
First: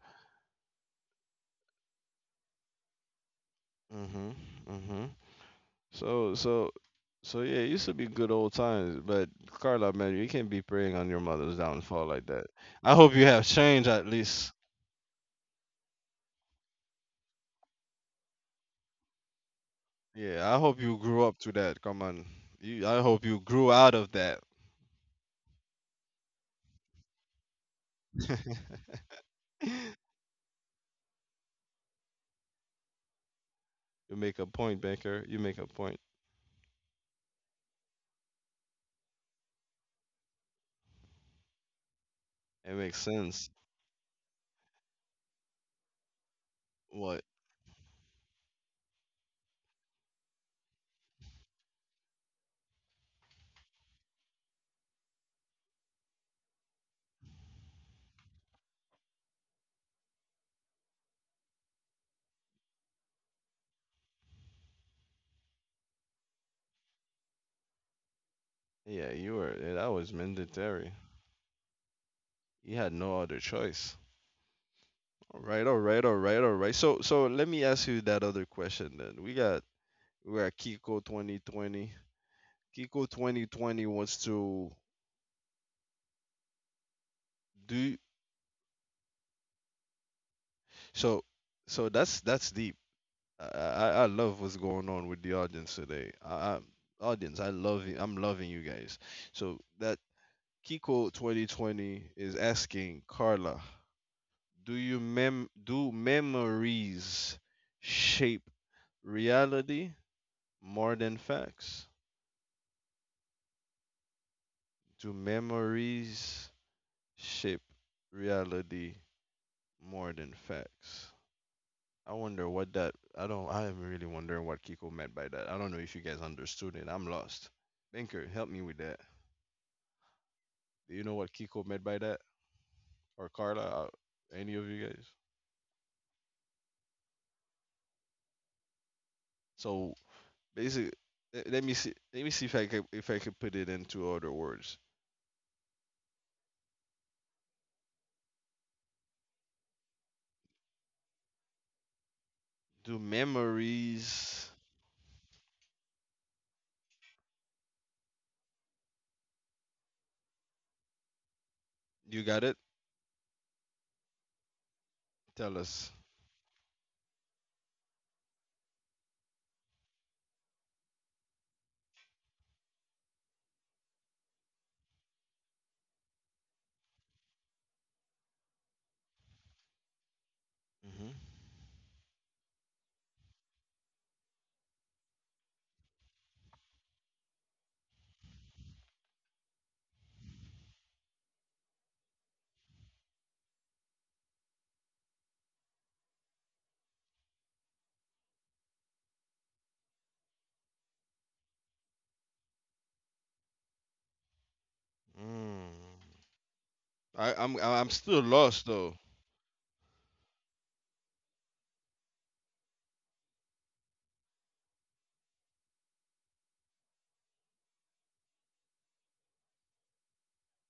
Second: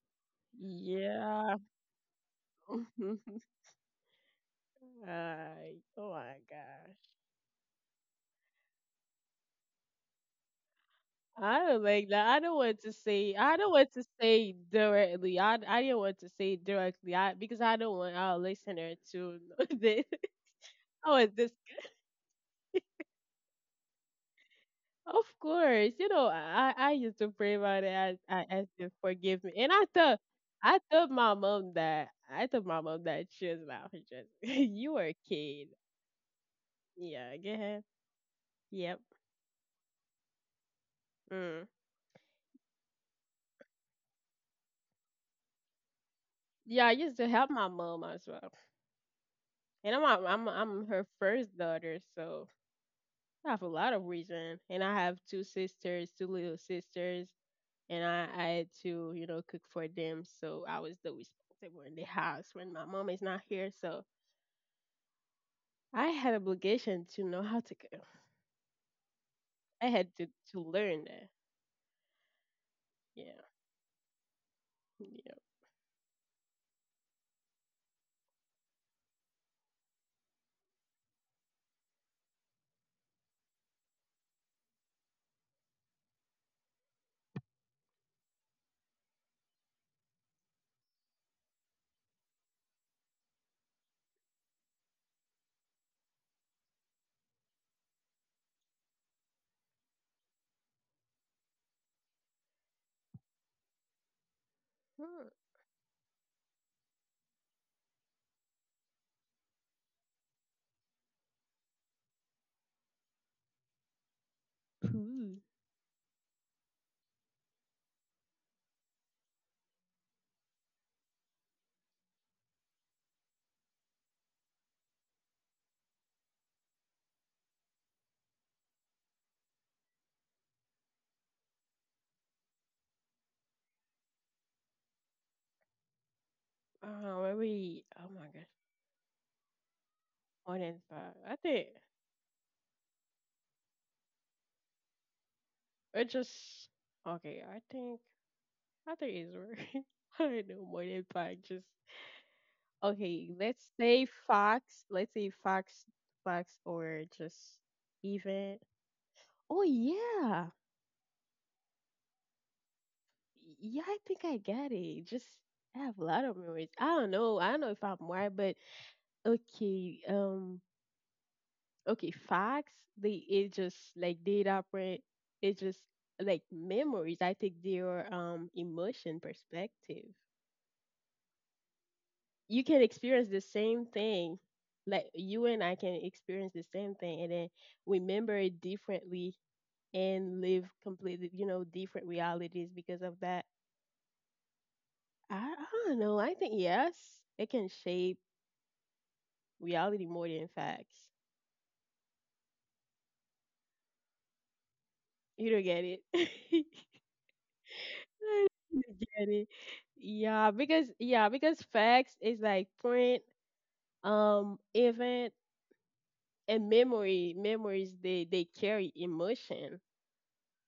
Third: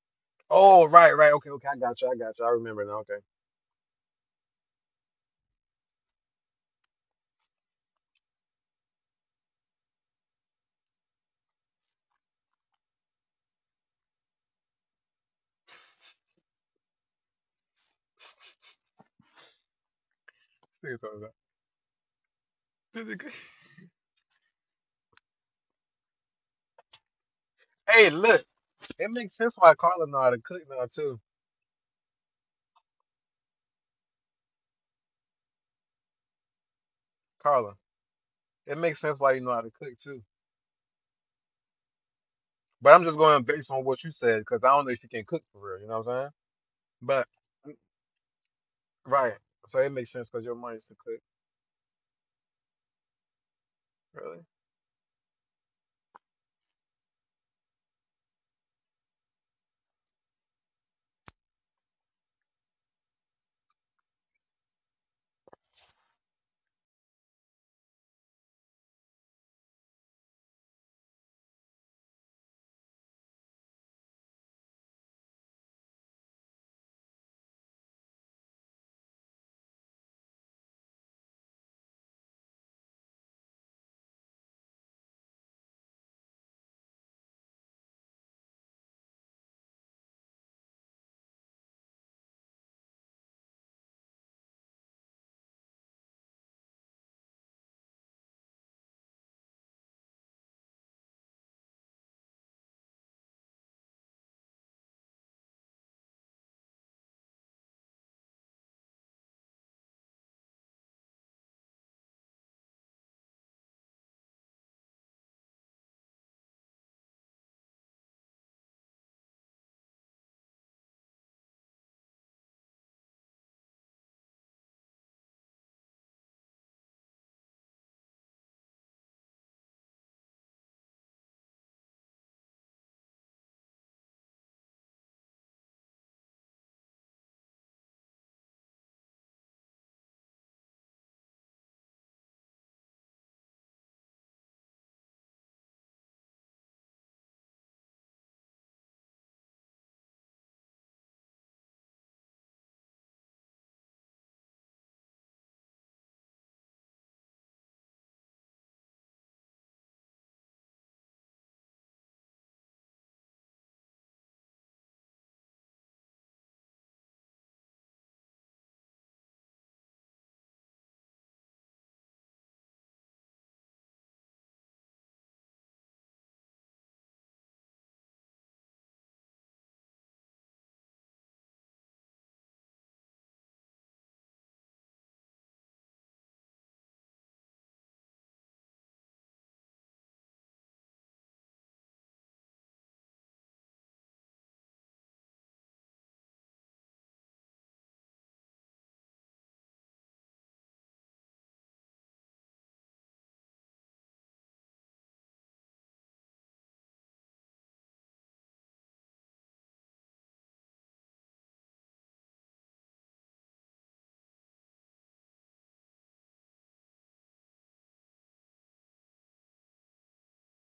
Speaker 3: Oh, right, right. Okay,
Speaker 2: yeah.
Speaker 3: okay. I got you. I got you. I remember now. Okay.
Speaker 2: [LAUGHS]
Speaker 1: Mhm. Mhm.
Speaker 2: Ay, oh
Speaker 1: So
Speaker 2: my
Speaker 1: so
Speaker 2: gosh.
Speaker 1: so yeah, it used to be good old times. But Carla, man, you can't be preying on your mother's
Speaker 2: I don't
Speaker 1: downfall
Speaker 2: like
Speaker 1: like
Speaker 2: that. I
Speaker 1: that.
Speaker 2: don't want to
Speaker 1: I hope you
Speaker 2: say.
Speaker 1: have
Speaker 2: I don't
Speaker 1: change
Speaker 2: want to
Speaker 1: at least.
Speaker 2: say directly. I didn't want to say directly. I, because I don't want our listener to know [LAUGHS] that
Speaker 1: Yeah, I hope
Speaker 3: Speaking
Speaker 1: you
Speaker 2: I
Speaker 3: of
Speaker 1: grew
Speaker 2: was
Speaker 1: up
Speaker 2: this.
Speaker 1: to that. Come on. You, I
Speaker 3: something.
Speaker 1: hope
Speaker 3: [LAUGHS]
Speaker 1: you grew out of that.
Speaker 2: Of course, you know, I used to pray about it.
Speaker 3: Hey, look.
Speaker 2: I
Speaker 1: [LAUGHS]
Speaker 2: asked him
Speaker 3: It makes
Speaker 2: forgive
Speaker 3: sense
Speaker 2: me, and
Speaker 3: why
Speaker 2: I
Speaker 3: Carla know
Speaker 2: thought
Speaker 3: how to cook
Speaker 2: I
Speaker 3: now
Speaker 2: told
Speaker 3: too.
Speaker 2: my mom that I told my mom that she was laughing.
Speaker 1: You
Speaker 2: Just
Speaker 1: make a
Speaker 2: [LAUGHS]
Speaker 1: point,
Speaker 2: you were a
Speaker 1: Baker. You make a
Speaker 2: kid,
Speaker 1: point.
Speaker 2: yeah, go
Speaker 3: Carla,
Speaker 2: ahead.
Speaker 3: it makes
Speaker 2: Yep.
Speaker 3: sense why you know how to cook too.
Speaker 2: Mm.
Speaker 1: It
Speaker 3: But
Speaker 1: makes
Speaker 3: I'm just going
Speaker 1: sense.
Speaker 3: based on what you said because I don't know if you can cook for real. You know what I'm saying?
Speaker 2: Yeah, I used
Speaker 1: What?
Speaker 3: But
Speaker 2: to help my mom as well,
Speaker 3: right, so it
Speaker 2: and
Speaker 3: makes sense because your mom used
Speaker 2: I'm
Speaker 3: to
Speaker 2: her
Speaker 3: cook.
Speaker 2: first daughter, so I have a lot of
Speaker 3: Really?
Speaker 2: reason, and I have two sisters, two little sisters, and I had to, you know, cook for them, so I was the responsible in the house when my mom is not here, so. I had obligation to know how to cook.
Speaker 1: Yeah, you were. Yeah, that
Speaker 2: I
Speaker 1: was
Speaker 2: had to
Speaker 1: mandatory.
Speaker 2: learn that.
Speaker 1: You had no other
Speaker 2: Yeah,
Speaker 1: choice.
Speaker 2: yeah.
Speaker 1: All right, all right, all right, all right. So, let me ask you that other question then. We got Kiko 2020. Kiko 2020 wants to do, so. So that's deep. I love what's going on with the audience today. Audience, I love you. I'm loving you guys. So that Kiko 2020 is asking Carla, do memories shape reality more than facts?
Speaker 2: Hmm.
Speaker 1: Do
Speaker 2: Ooh.
Speaker 1: memories shape reality more than facts? I wonder what that. I don't. I'm really wondering what Kiko meant by that. I don't know if you guys understood it. I'm lost. Banker, help me with that. Do you know what Kiko meant by that, or Carla, any of you guys?
Speaker 2: Maybe. Oh my gosh,
Speaker 1: So
Speaker 2: more than
Speaker 1: basically,
Speaker 2: five. I
Speaker 1: let me
Speaker 2: think
Speaker 1: see. Let me see if I can put it into other words.
Speaker 2: it just okay. I think it's working. [LAUGHS] I don't know more than five. Just
Speaker 1: Do
Speaker 2: okay. Let's say
Speaker 1: memories?
Speaker 2: fox. Let's say fox, fox, or just even. Oh yeah,
Speaker 1: You got it.
Speaker 2: yeah. I think I got it. Just
Speaker 1: Tell
Speaker 2: I
Speaker 1: us.
Speaker 2: have a lot of memories. I don't know. I don't know if I'm right, but okay, okay, facts, they it just like data print, it's just like memories. I take their emotion perspective.
Speaker 1: Mm-hmm.
Speaker 2: You can experience the same thing. Like you and I can experience the same thing and then remember it differently and live completely, you know, different realities because of that. I don't know. I think yes, it can shape reality more than facts. You don't
Speaker 1: Mm.
Speaker 2: get it. [LAUGHS]
Speaker 1: I'm still lost
Speaker 2: I
Speaker 1: though.
Speaker 2: get it. Yeah, because facts is like print, event and memory. Memories, they carry emotion,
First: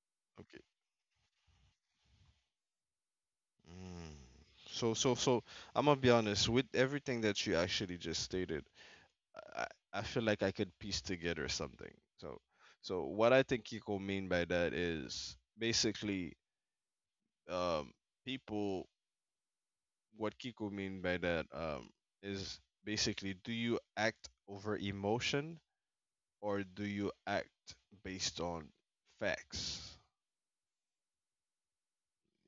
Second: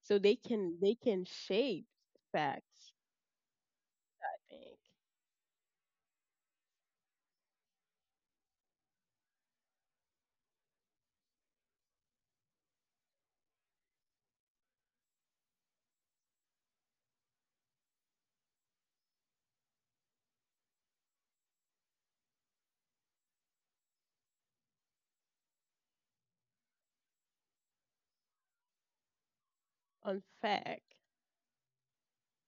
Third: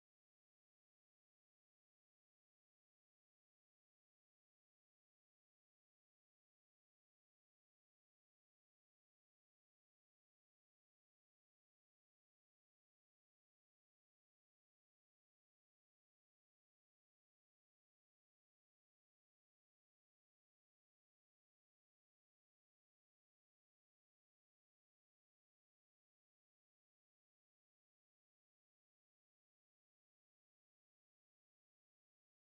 Speaker 2: so
Speaker 1: Okay.
Speaker 2: they can shape facts.
Speaker 1: Mm.
Speaker 2: I think
Speaker 1: So I'm gonna be honest with everything that you actually just stated. I I feel like I could piece together something. So so what I think Kiko mean by that is basically, um, people, what Kiko mean by that, is basically, do you act over emotion, or do you act based on facts?
Speaker 2: on fact.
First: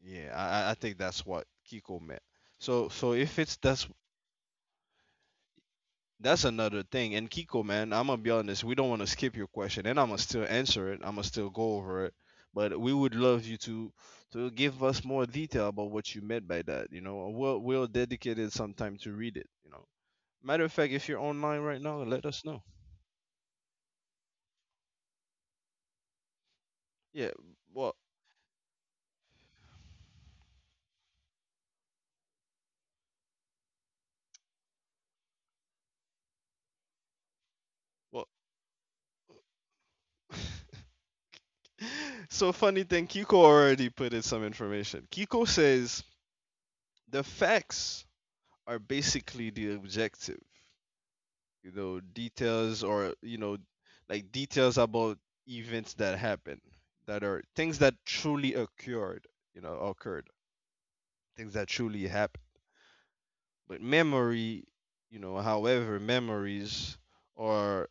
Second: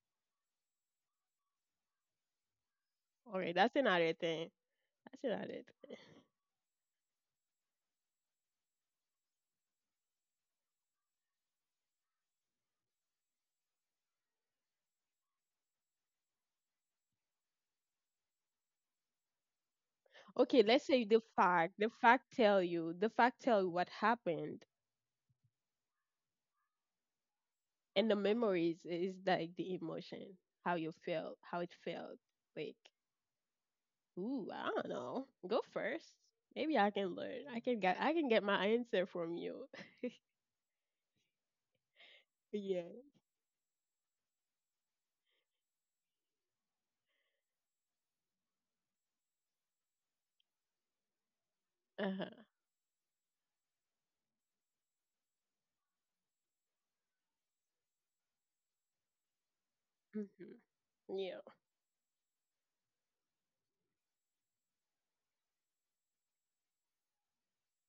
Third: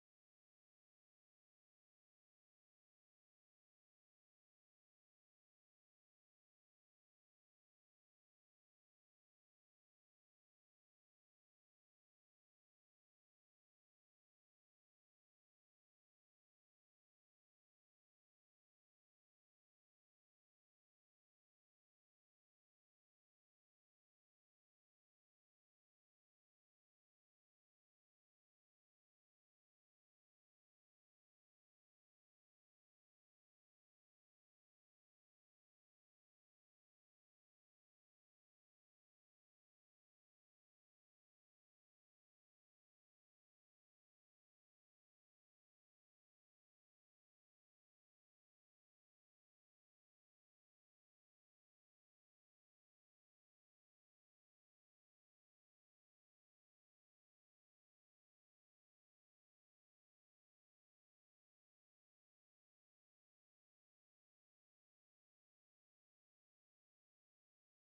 Speaker 1: Yeah, I think that's what Kiko meant. So, if
Speaker 2: Okay,
Speaker 1: it's,
Speaker 2: that's
Speaker 1: that's
Speaker 2: another thing. That's another thing.
Speaker 1: that's another thing. And Kiko, man, I'm gonna be honest, we don't want to skip your question, and I'm gonna still answer it. I'm gonna still go over it. But we would love you to give us more detail about what you meant by that. You know, we'll dedicate it some time to read it. You know. Matter
Speaker 2: Okay,
Speaker 1: of
Speaker 2: let's
Speaker 1: fact, if
Speaker 2: say
Speaker 1: you're
Speaker 2: the
Speaker 1: online right
Speaker 2: fact. The
Speaker 1: now, let
Speaker 2: fact
Speaker 1: us know.
Speaker 2: tell you. The fact tell you what happened,
Speaker 1: Yeah, well,
Speaker 2: and the memories is like the emotion, how you felt, how it felt. Like ooh, I don't know. Go first. Maybe I can learn. I
Speaker 1: well.
Speaker 2: can get my answer from you. [LAUGHS]
Speaker 1: [LAUGHS] So, funny
Speaker 2: Yeah.
Speaker 1: thing, Kiko already put in some information. Kiko says the facts are basically the objective, you know,
Speaker 2: Uh-huh.
Speaker 1: details, or, you know, like details about events that happen, that are things that truly occurred. You know, occurred,
Speaker 2: Mm-hmm. Yeah.
Speaker 1: things that truly happened. But memory, you know, however, memories are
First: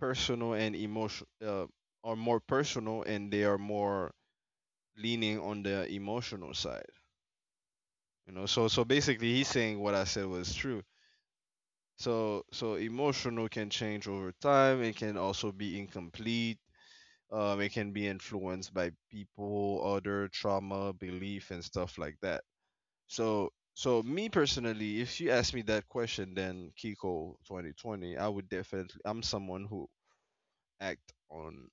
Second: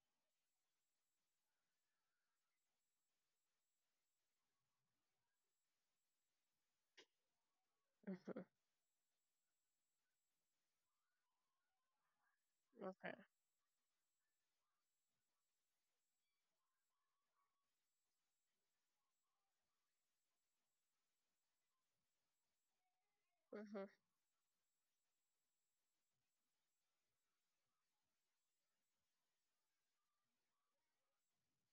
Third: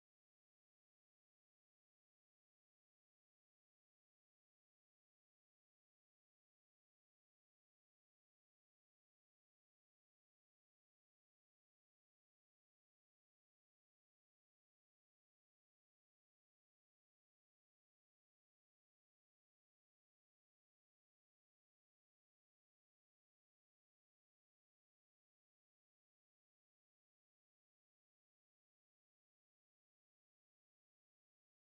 Speaker 1: personal and emotion, are more personal, and they are more leaning on the emotional side. You
Speaker 2: Mm-hmm.
Speaker 1: know, so basically he's saying what I said was true. So
Speaker 2: Okay.
Speaker 1: emotional can change over time. It can also be incomplete. It can be influenced by people, other trauma, belief, and stuff like that. so
Speaker 2: Mm-hmm.
Speaker 1: so me personally, if you ask me that question, then Kiko 2020, I would definitely, I'm someone who act on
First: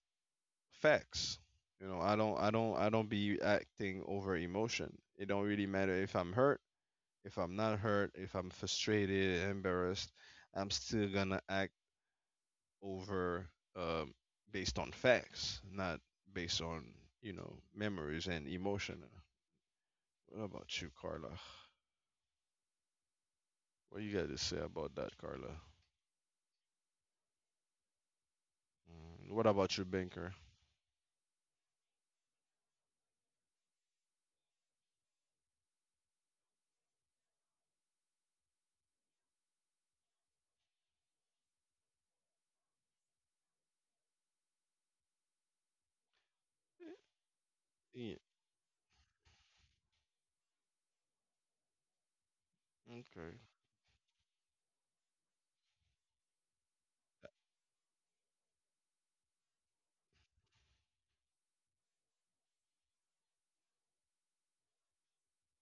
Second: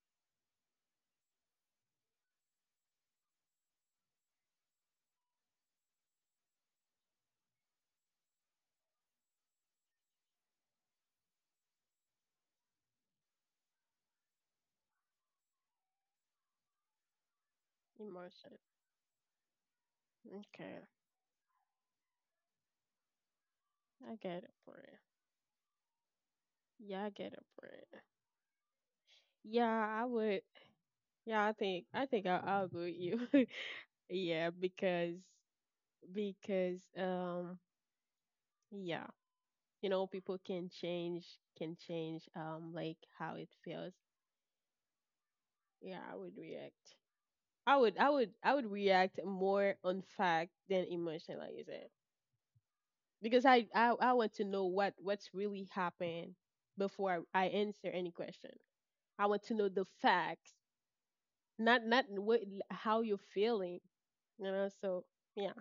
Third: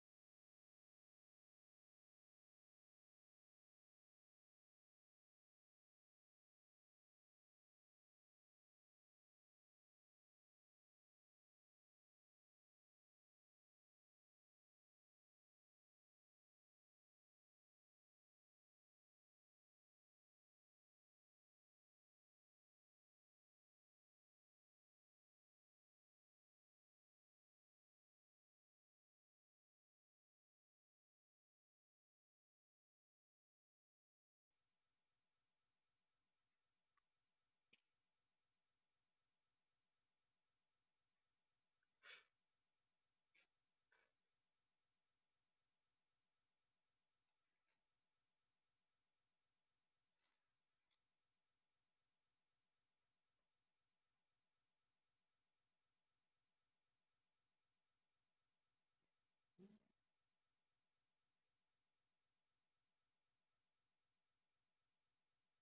Speaker 1: facts. You know, I don't be acting over emotion. It don't really matter if I'm hurt, if I'm not hurt, if I'm frustrated, embarrassed, I'm still gonna act over, um based on facts, not based on, you know, memories and
Speaker 2: Emotion.
Speaker 1: emotion. What
Speaker 2: Okay.
Speaker 1: about you, Carla? What you
Speaker 2: I
Speaker 1: got to
Speaker 2: get it,
Speaker 1: say about
Speaker 2: friend.
Speaker 1: that, Carla?
Speaker 2: Yeah, I get it, friend.
Speaker 1: Mm, what about you,
Speaker 2: Yeah, I
Speaker 1: Banker?
Speaker 2: would. Yeah, I think I'll go with you. [LAUGHS] Yeah, because yeah, you know, people can change, can change like how it feels. Yeah, I would react.
Speaker 1: Yeah,
Speaker 2: I would react more on fact than emotion, like you said.
Speaker 1: okay.
Speaker 2: Because I want to know what, what's really happened before I answer any question. I want to know the facts, not what how you're feeling. You know, so yeah,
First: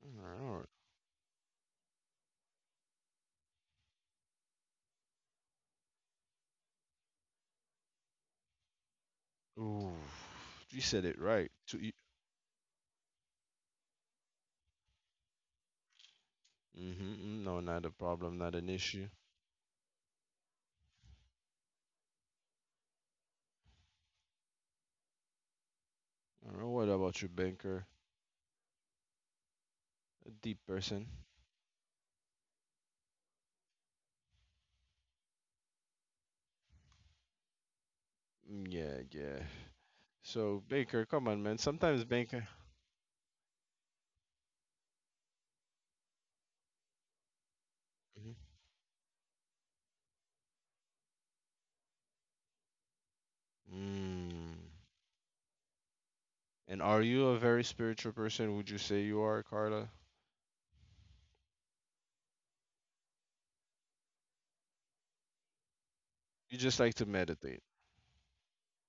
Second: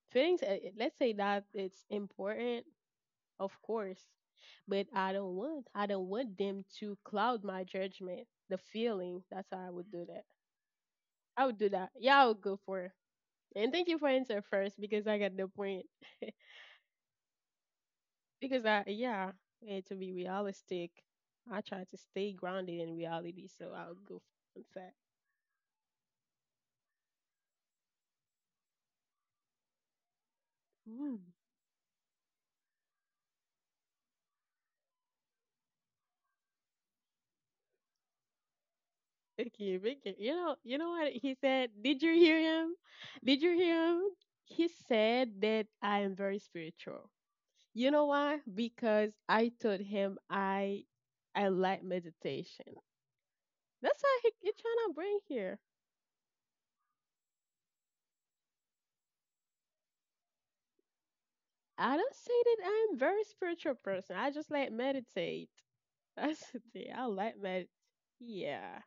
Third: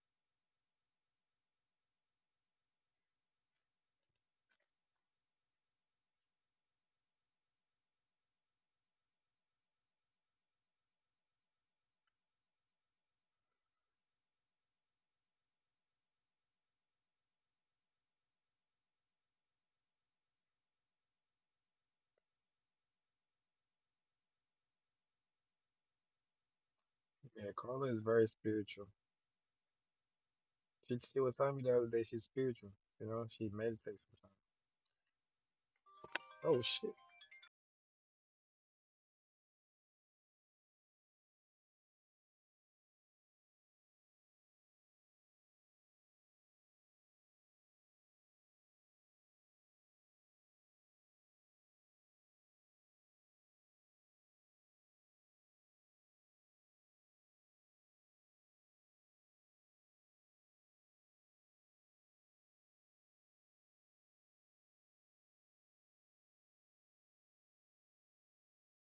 Speaker 1: All
Speaker 2: feelings.
Speaker 1: right,
Speaker 2: Let's say that it's important, of course, but I don't want them to cloud my judgment. The feeling. That's
Speaker 1: all
Speaker 2: how I would
Speaker 1: right. Ooh,
Speaker 2: do that.
Speaker 1: you said it
Speaker 2: I
Speaker 1: right.
Speaker 2: would do that.
Speaker 1: To.
Speaker 2: Yeah, I would go for. And thank you for answer first because I got the point. [LAUGHS]
Speaker 1: Mm-hmm. Mm-hmm. No, not a problem, not
Speaker 2: Because
Speaker 1: an
Speaker 2: I
Speaker 1: issue.
Speaker 2: yeah, eh, to be realistic, I try to stay grounded in reality, so I'll go f- on that.
Speaker 1: All right, what about you,
Speaker 3: Yeah,
Speaker 1: Banker?
Speaker 3: Carla is very spiritual.
Speaker 1: A deep
Speaker 3: She
Speaker 1: person.
Speaker 3: she
Speaker 2: Mm.
Speaker 3: was telling me the other day she's spiritual. You know, she meditates. Sometimes. Oh shit.
Speaker 1: Mm, yeah, yeah.
Speaker 2: Thank you.
Speaker 1: So,
Speaker 2: You know
Speaker 1: Banker,
Speaker 2: what
Speaker 1: come
Speaker 2: he
Speaker 1: on, man.
Speaker 2: said?
Speaker 1: Sometimes
Speaker 2: Did you hear
Speaker 1: Banker.
Speaker 2: him? Did you hear him? He said that I am very spiritual. You know
Speaker 1: Mhm.
Speaker 2: why? Because I told him I like meditation. That's how
Speaker 1: Mm.
Speaker 2: he trying to bring here.
Speaker 1: And are you a very spiritual person? Would you say you are, Carla?
Speaker 2: I don't say that I'm very spiritual person. I just like meditate. [LAUGHS] That's
Speaker 1: You
Speaker 2: the
Speaker 1: just
Speaker 2: thing.
Speaker 1: like to
Speaker 2: I like
Speaker 1: meditate.
Speaker 2: that. Yeah.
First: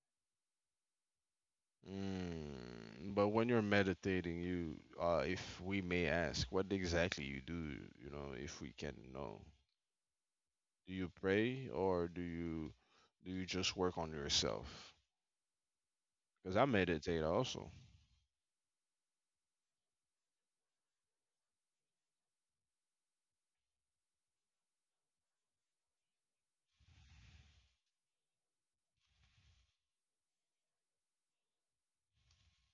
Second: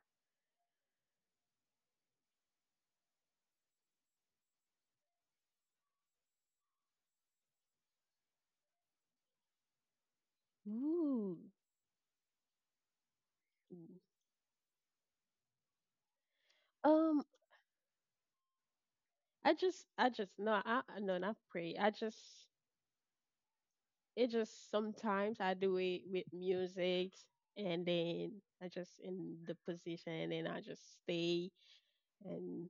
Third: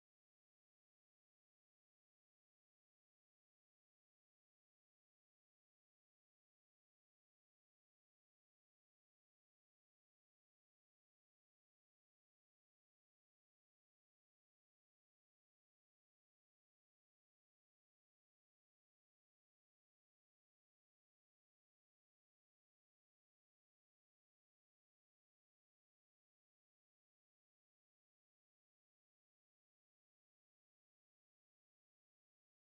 Speaker 1: Mm. But when you're meditating, you, if we may ask, what exactly you do, you know, if we can know. Do you
Speaker 2: Ooh.
Speaker 1: pray, or do you just work on yourself? Because I
Speaker 2: Um,
Speaker 1: meditate also.
Speaker 2: I just, no, I, no, not pray. I just, it just sometimes I do it with music and then I just in the position and I just stay and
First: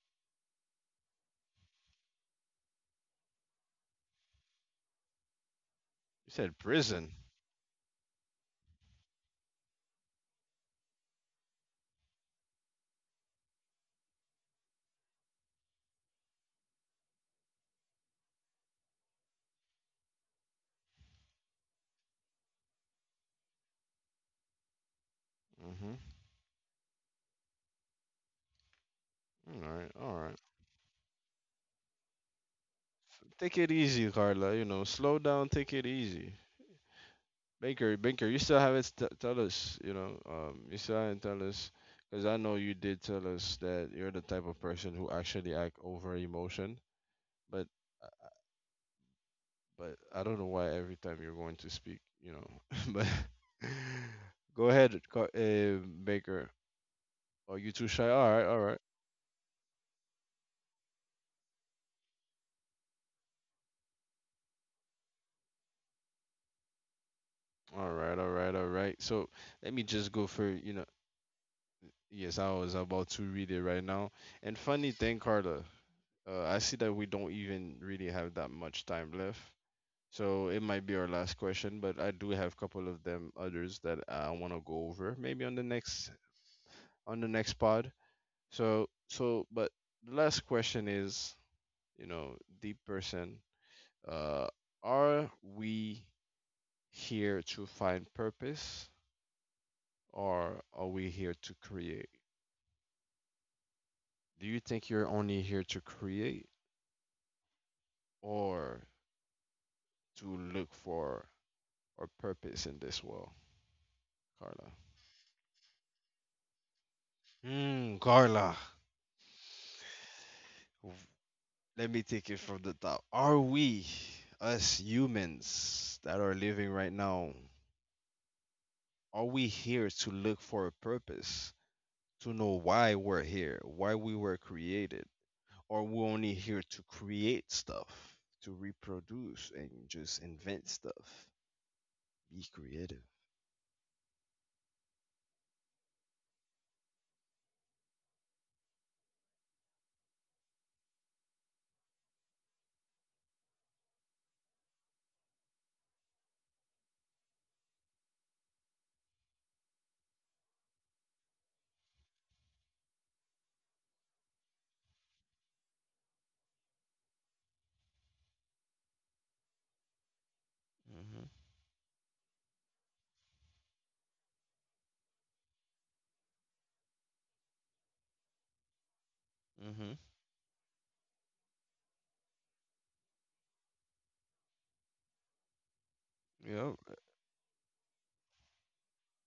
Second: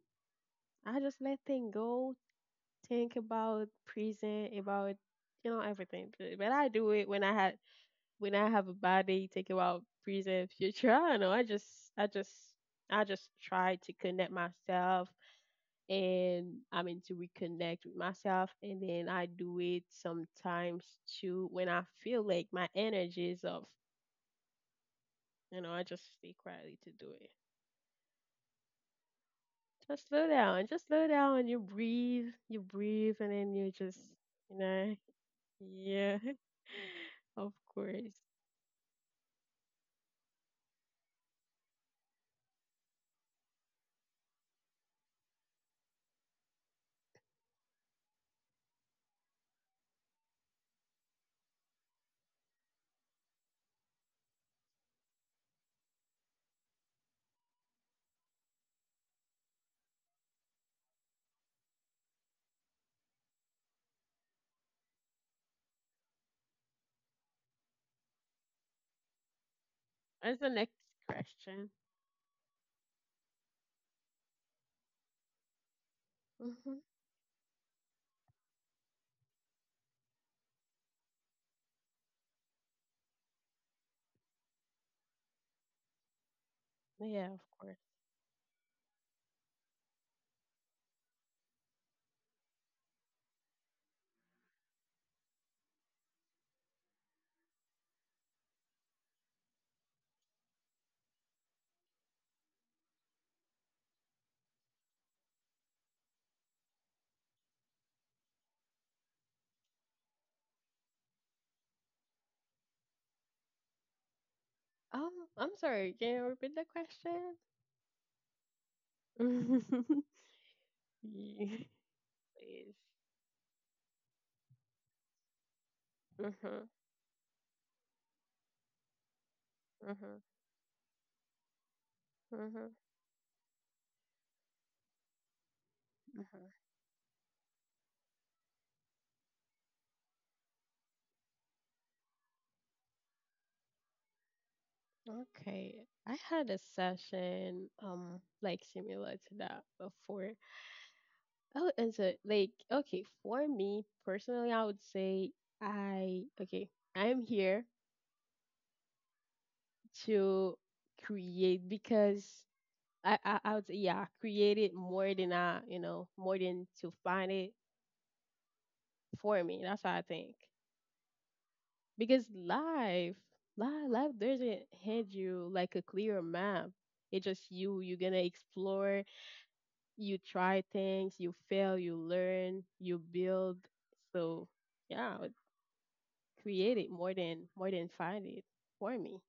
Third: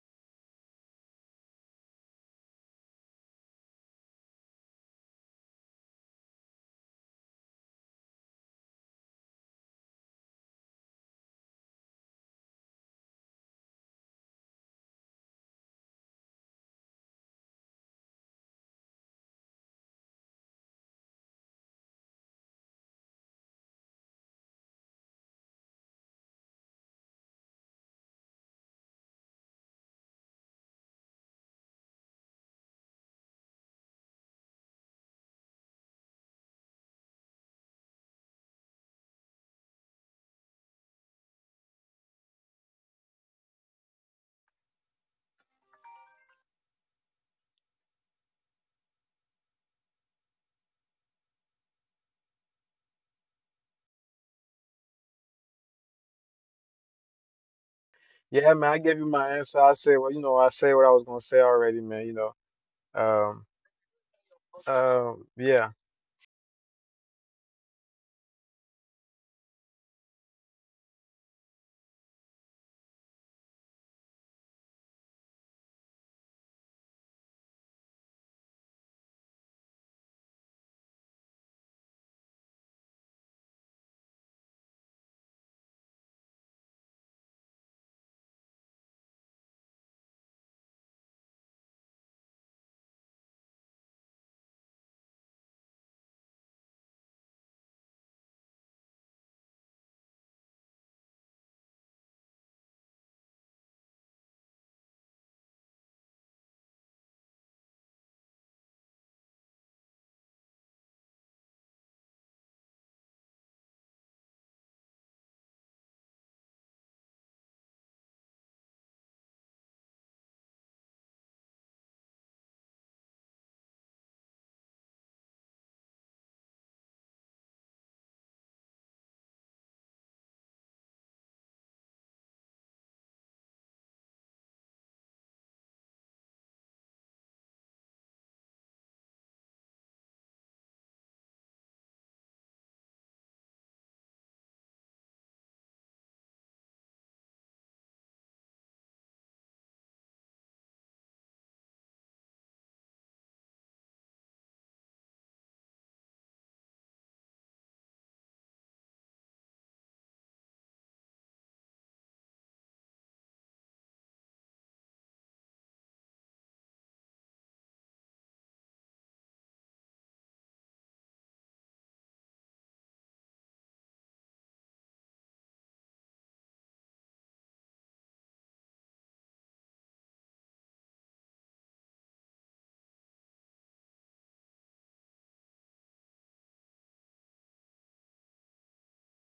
Speaker 2: I just let things go, think about present, about, you know, everything.
Speaker 1: You
Speaker 2: But
Speaker 1: said
Speaker 2: I do it
Speaker 1: prison.
Speaker 2: when I had, when I have a bad day, think about present, future. I don't know. I just, I just try to connect myself, and I mean to reconnect with myself, and then I do it sometimes too when I feel like my energy is off. You know, I
Speaker 1: Mm-hmm.
Speaker 2: just stay quietly to do it.
Speaker 1: All right, all right.
Speaker 2: Just slow down, and you breathe, and then
Speaker 1: Take
Speaker 2: you
Speaker 1: it
Speaker 2: just,
Speaker 1: easy, Carla.
Speaker 2: you
Speaker 1: You know,
Speaker 2: know,
Speaker 1: slow down. Take it
Speaker 2: yeah,
Speaker 1: easy.
Speaker 2: [LAUGHS] of
Speaker 1: Banker,
Speaker 2: course.
Speaker 1: Banker, you still haven't tell us. You know, you still haven't tell us, because I know you did tell us that you're the type of person who actually act over emotion. But, uh, but I don't know why every time you're going to speak. You know, [LAUGHS] but [LAUGHS] go ahead, Baker. Are you too shy? All right,
Speaker 3: Yeah,
Speaker 1: all
Speaker 3: man. I
Speaker 1: right,
Speaker 3: gave you my answer. I said, well, I said what I was gonna say already, man. You know. Um. Yeah.
Speaker 1: all right, all right, all right. So let me just go,
Speaker 2: That's the
Speaker 1: for
Speaker 2: next
Speaker 1: you know.
Speaker 2: question.
Speaker 1: Yes, I was about to read it right now. And funny thing, Carla, I see
Speaker 2: hmm
Speaker 1: that we don't even really have that much time left. So it might be our last question, but I do have a couple of them others that I want to go over, maybe on the next on the
Speaker 2: Yeah, of
Speaker 1: next
Speaker 2: course.
Speaker 1: pod. So so, but the last question is, you know, deep person, uh, are we here to find purpose, or are we here to create? Do you think you're only here to create? Or to look for, or purpose in this world, Carla?
Speaker 2: Um, I'm sorry. Can you repeat the question?
Speaker 1: Hmm, Carla,
Speaker 2: [LAUGHS]
Speaker 1: w-
Speaker 2: Ye-
Speaker 1: let me take it from
Speaker 2: Please.
Speaker 1: the top. Are we, us humans that are
Speaker 2: Mhm,
Speaker 1: living right now, are we here to
Speaker 2: mhm,
Speaker 1: look for a purpose, to know
Speaker 2: mhm,
Speaker 1: why we're here, why we were created, or we're only
Speaker 2: mhm.
Speaker 1: here to create stuff, to reproduce and just invent stuff, be creative?
Speaker 2: Okay, I had a session like similar to that before. Oh, and so like okay, for me personally, I would say I okay, I'm here to create because I would say yeah, I create it more than I, you know, more than to find it for me. That's what I think. Because life, life doesn't hand you like a clear map. It's just you. You're gonna explore.
Speaker 1: Mm-hmm. Mm-hmm.
Speaker 2: You try things. You fail. You learn. You build. So yeah,
Speaker 1: Yeah.
Speaker 2: create it more than find it for me.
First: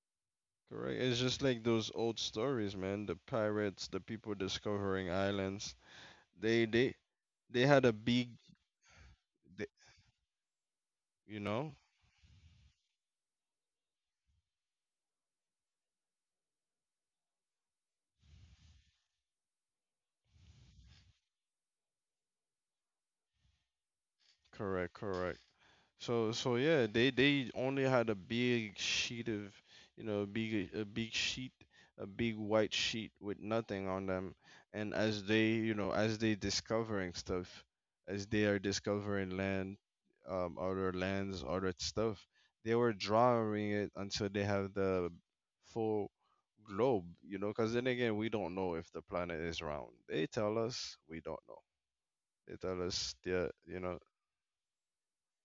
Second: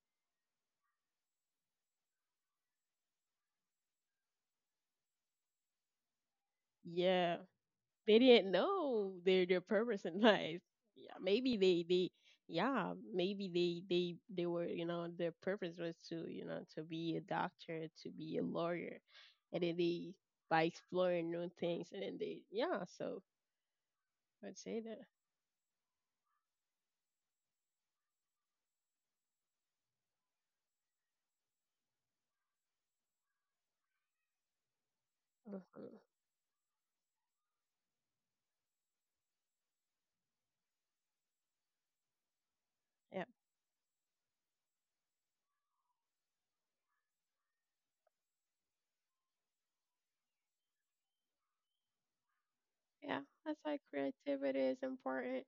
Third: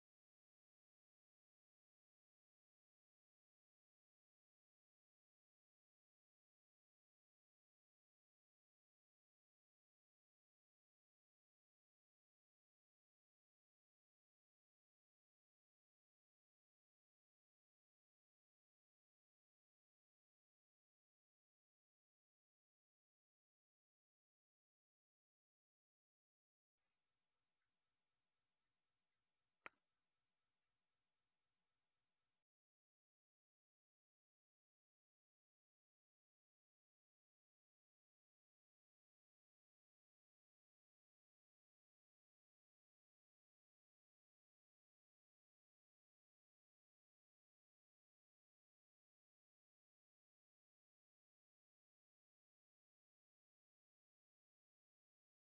Speaker 1: Correct. It's just like those old stories, man. The pirates, the people discovering islands. They they
Speaker 2: Yeah.
Speaker 1: they had a
Speaker 2: They
Speaker 1: big,
Speaker 2: didn't know their
Speaker 1: they,
Speaker 2: purpose in [LAUGHS] life. Yeah,
Speaker 1: you
Speaker 2: maybe
Speaker 1: know.
Speaker 2: they yeah, maybe they were, you know, their purpose was to, you know, to be a doctor, to be a lawyer, and then they by exploring new things and then they yeah so I'd say
Speaker 1: Correct.
Speaker 2: that
Speaker 1: Correct. So yeah, they only had a big sheet of, you know, big, a big sheet, a big white sheet with nothing on them. And as they,
Speaker 2: uh
Speaker 1: you know, as they discovering stuff, as they are discovering land, other lands, other stuff, they were
Speaker 2: yeah
Speaker 1: drawing it until they have the full globe, you know, because then again, we don't know if the planet is round. They tell us we don't know. They tell us
Speaker 2: yeah
Speaker 1: the,
Speaker 2: that's why
Speaker 1: you know,
Speaker 2: creativity is important.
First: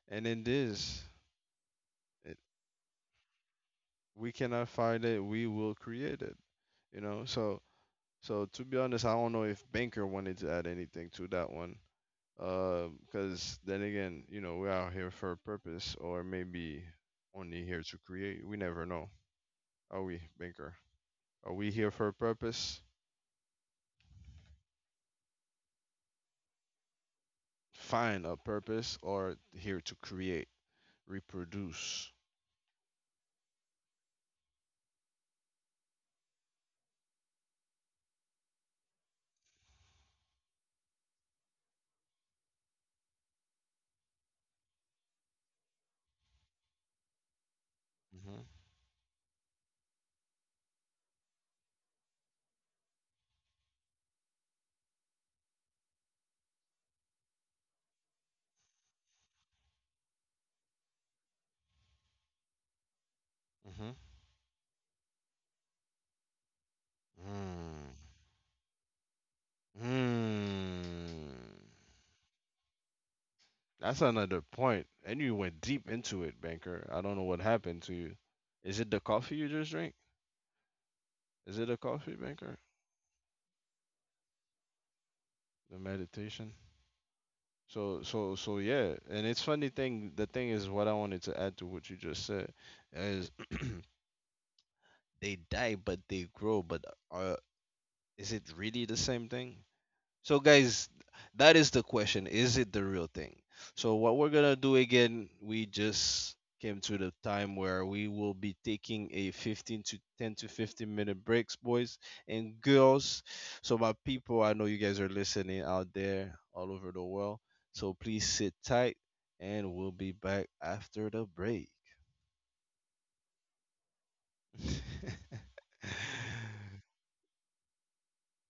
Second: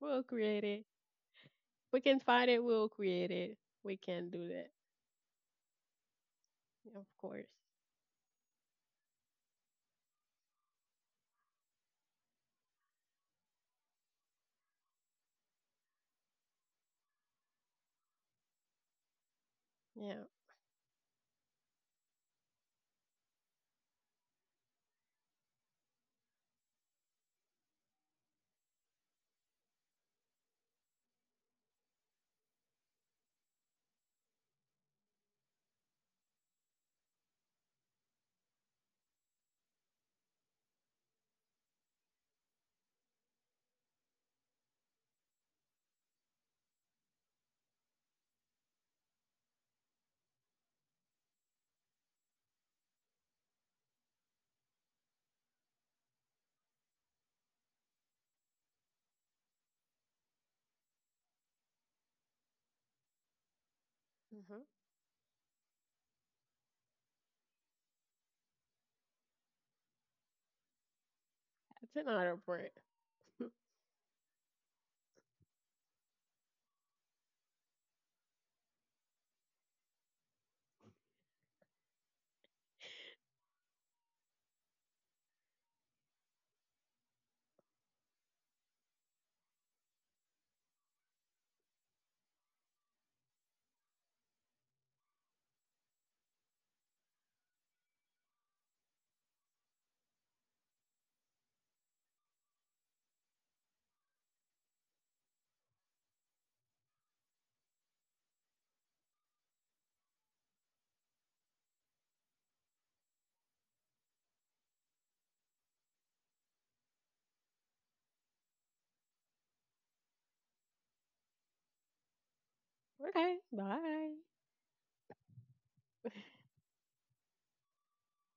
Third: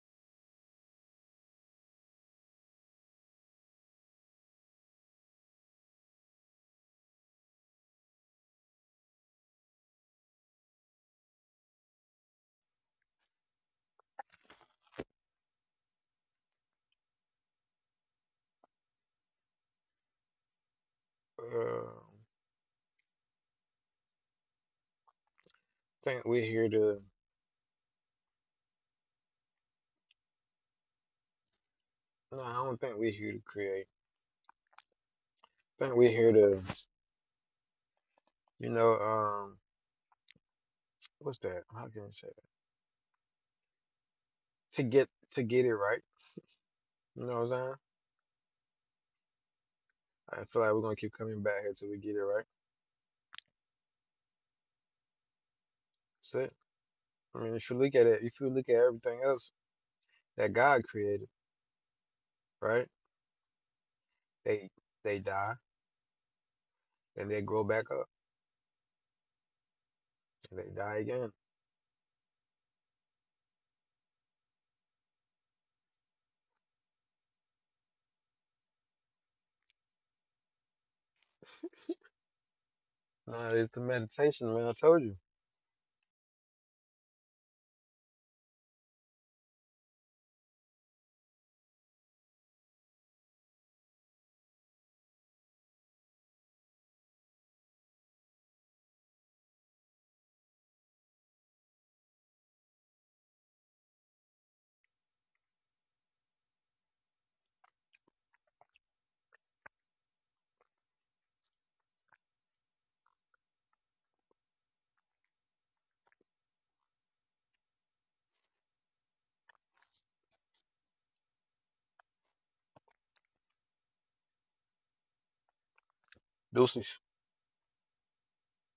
Speaker 2: We'll
Speaker 1: and in
Speaker 2: create it.
Speaker 1: this.
Speaker 2: We can
Speaker 1: It,
Speaker 2: find it. We'll create it. We can
Speaker 1: we
Speaker 2: do
Speaker 1: cannot
Speaker 2: that.
Speaker 1: find it, we will create it, you
Speaker 2: Of
Speaker 1: know.
Speaker 2: course.
Speaker 1: So so to be honest, I don't know if Banker wanted to add anything to that one. Because then again, you know, we're out here for a purpose, or maybe only here to create, we never know. Are we,
Speaker 2: Yeah.
Speaker 1: Banker? Are we here
Speaker 3: Uh,
Speaker 1: for a purpose?
Speaker 3: think we're here to.
Speaker 1: Find a purpose, or here to create, reproduce?
Speaker 3: No, I don't think we're here to create. I think we're here to, you know, um, what's that? How can I say that? To get it right. You know what I'm saying?
Speaker 1: Mm-hmm.
Speaker 3: I feel like we're gonna keep coming back here till we get it right. That's it. I mean, if you look at it, if you look at everything else that God created, right?
Speaker 1: Mm-hmm.
Speaker 2: hmm
Speaker 3: They they die and they grow back up
Speaker 1: Mm.
Speaker 3: and they die again.
Speaker 1: Mm.
Speaker 2: That's another point.
Speaker 1: That's another point. And you went deep into it, Banker. I don't know what happened to you. Is it the coffee you just drank? Is it the coffee, Banker?
Speaker 3: No, it's the meditation, man. I told you.
Speaker 1: The meditation? So yeah. And it's funny thing, the thing is what I wanted to add to what you just said is [CLEARS THROAT] they die, but they grow, but are, is it really the same thing? So, guys, that is the question. Is it the real thing? So, what we're going to do again, we just came to the time where we will be taking a 15 to 10 to 15 minute breaks, boys and girls. So, my people, I know you guys are listening out there all over the world. So, please sit tight, and we'll be back after the break.
Speaker 2: Okay. Bye.
Speaker 1: [LAUGHS]
Speaker 3: Deuces.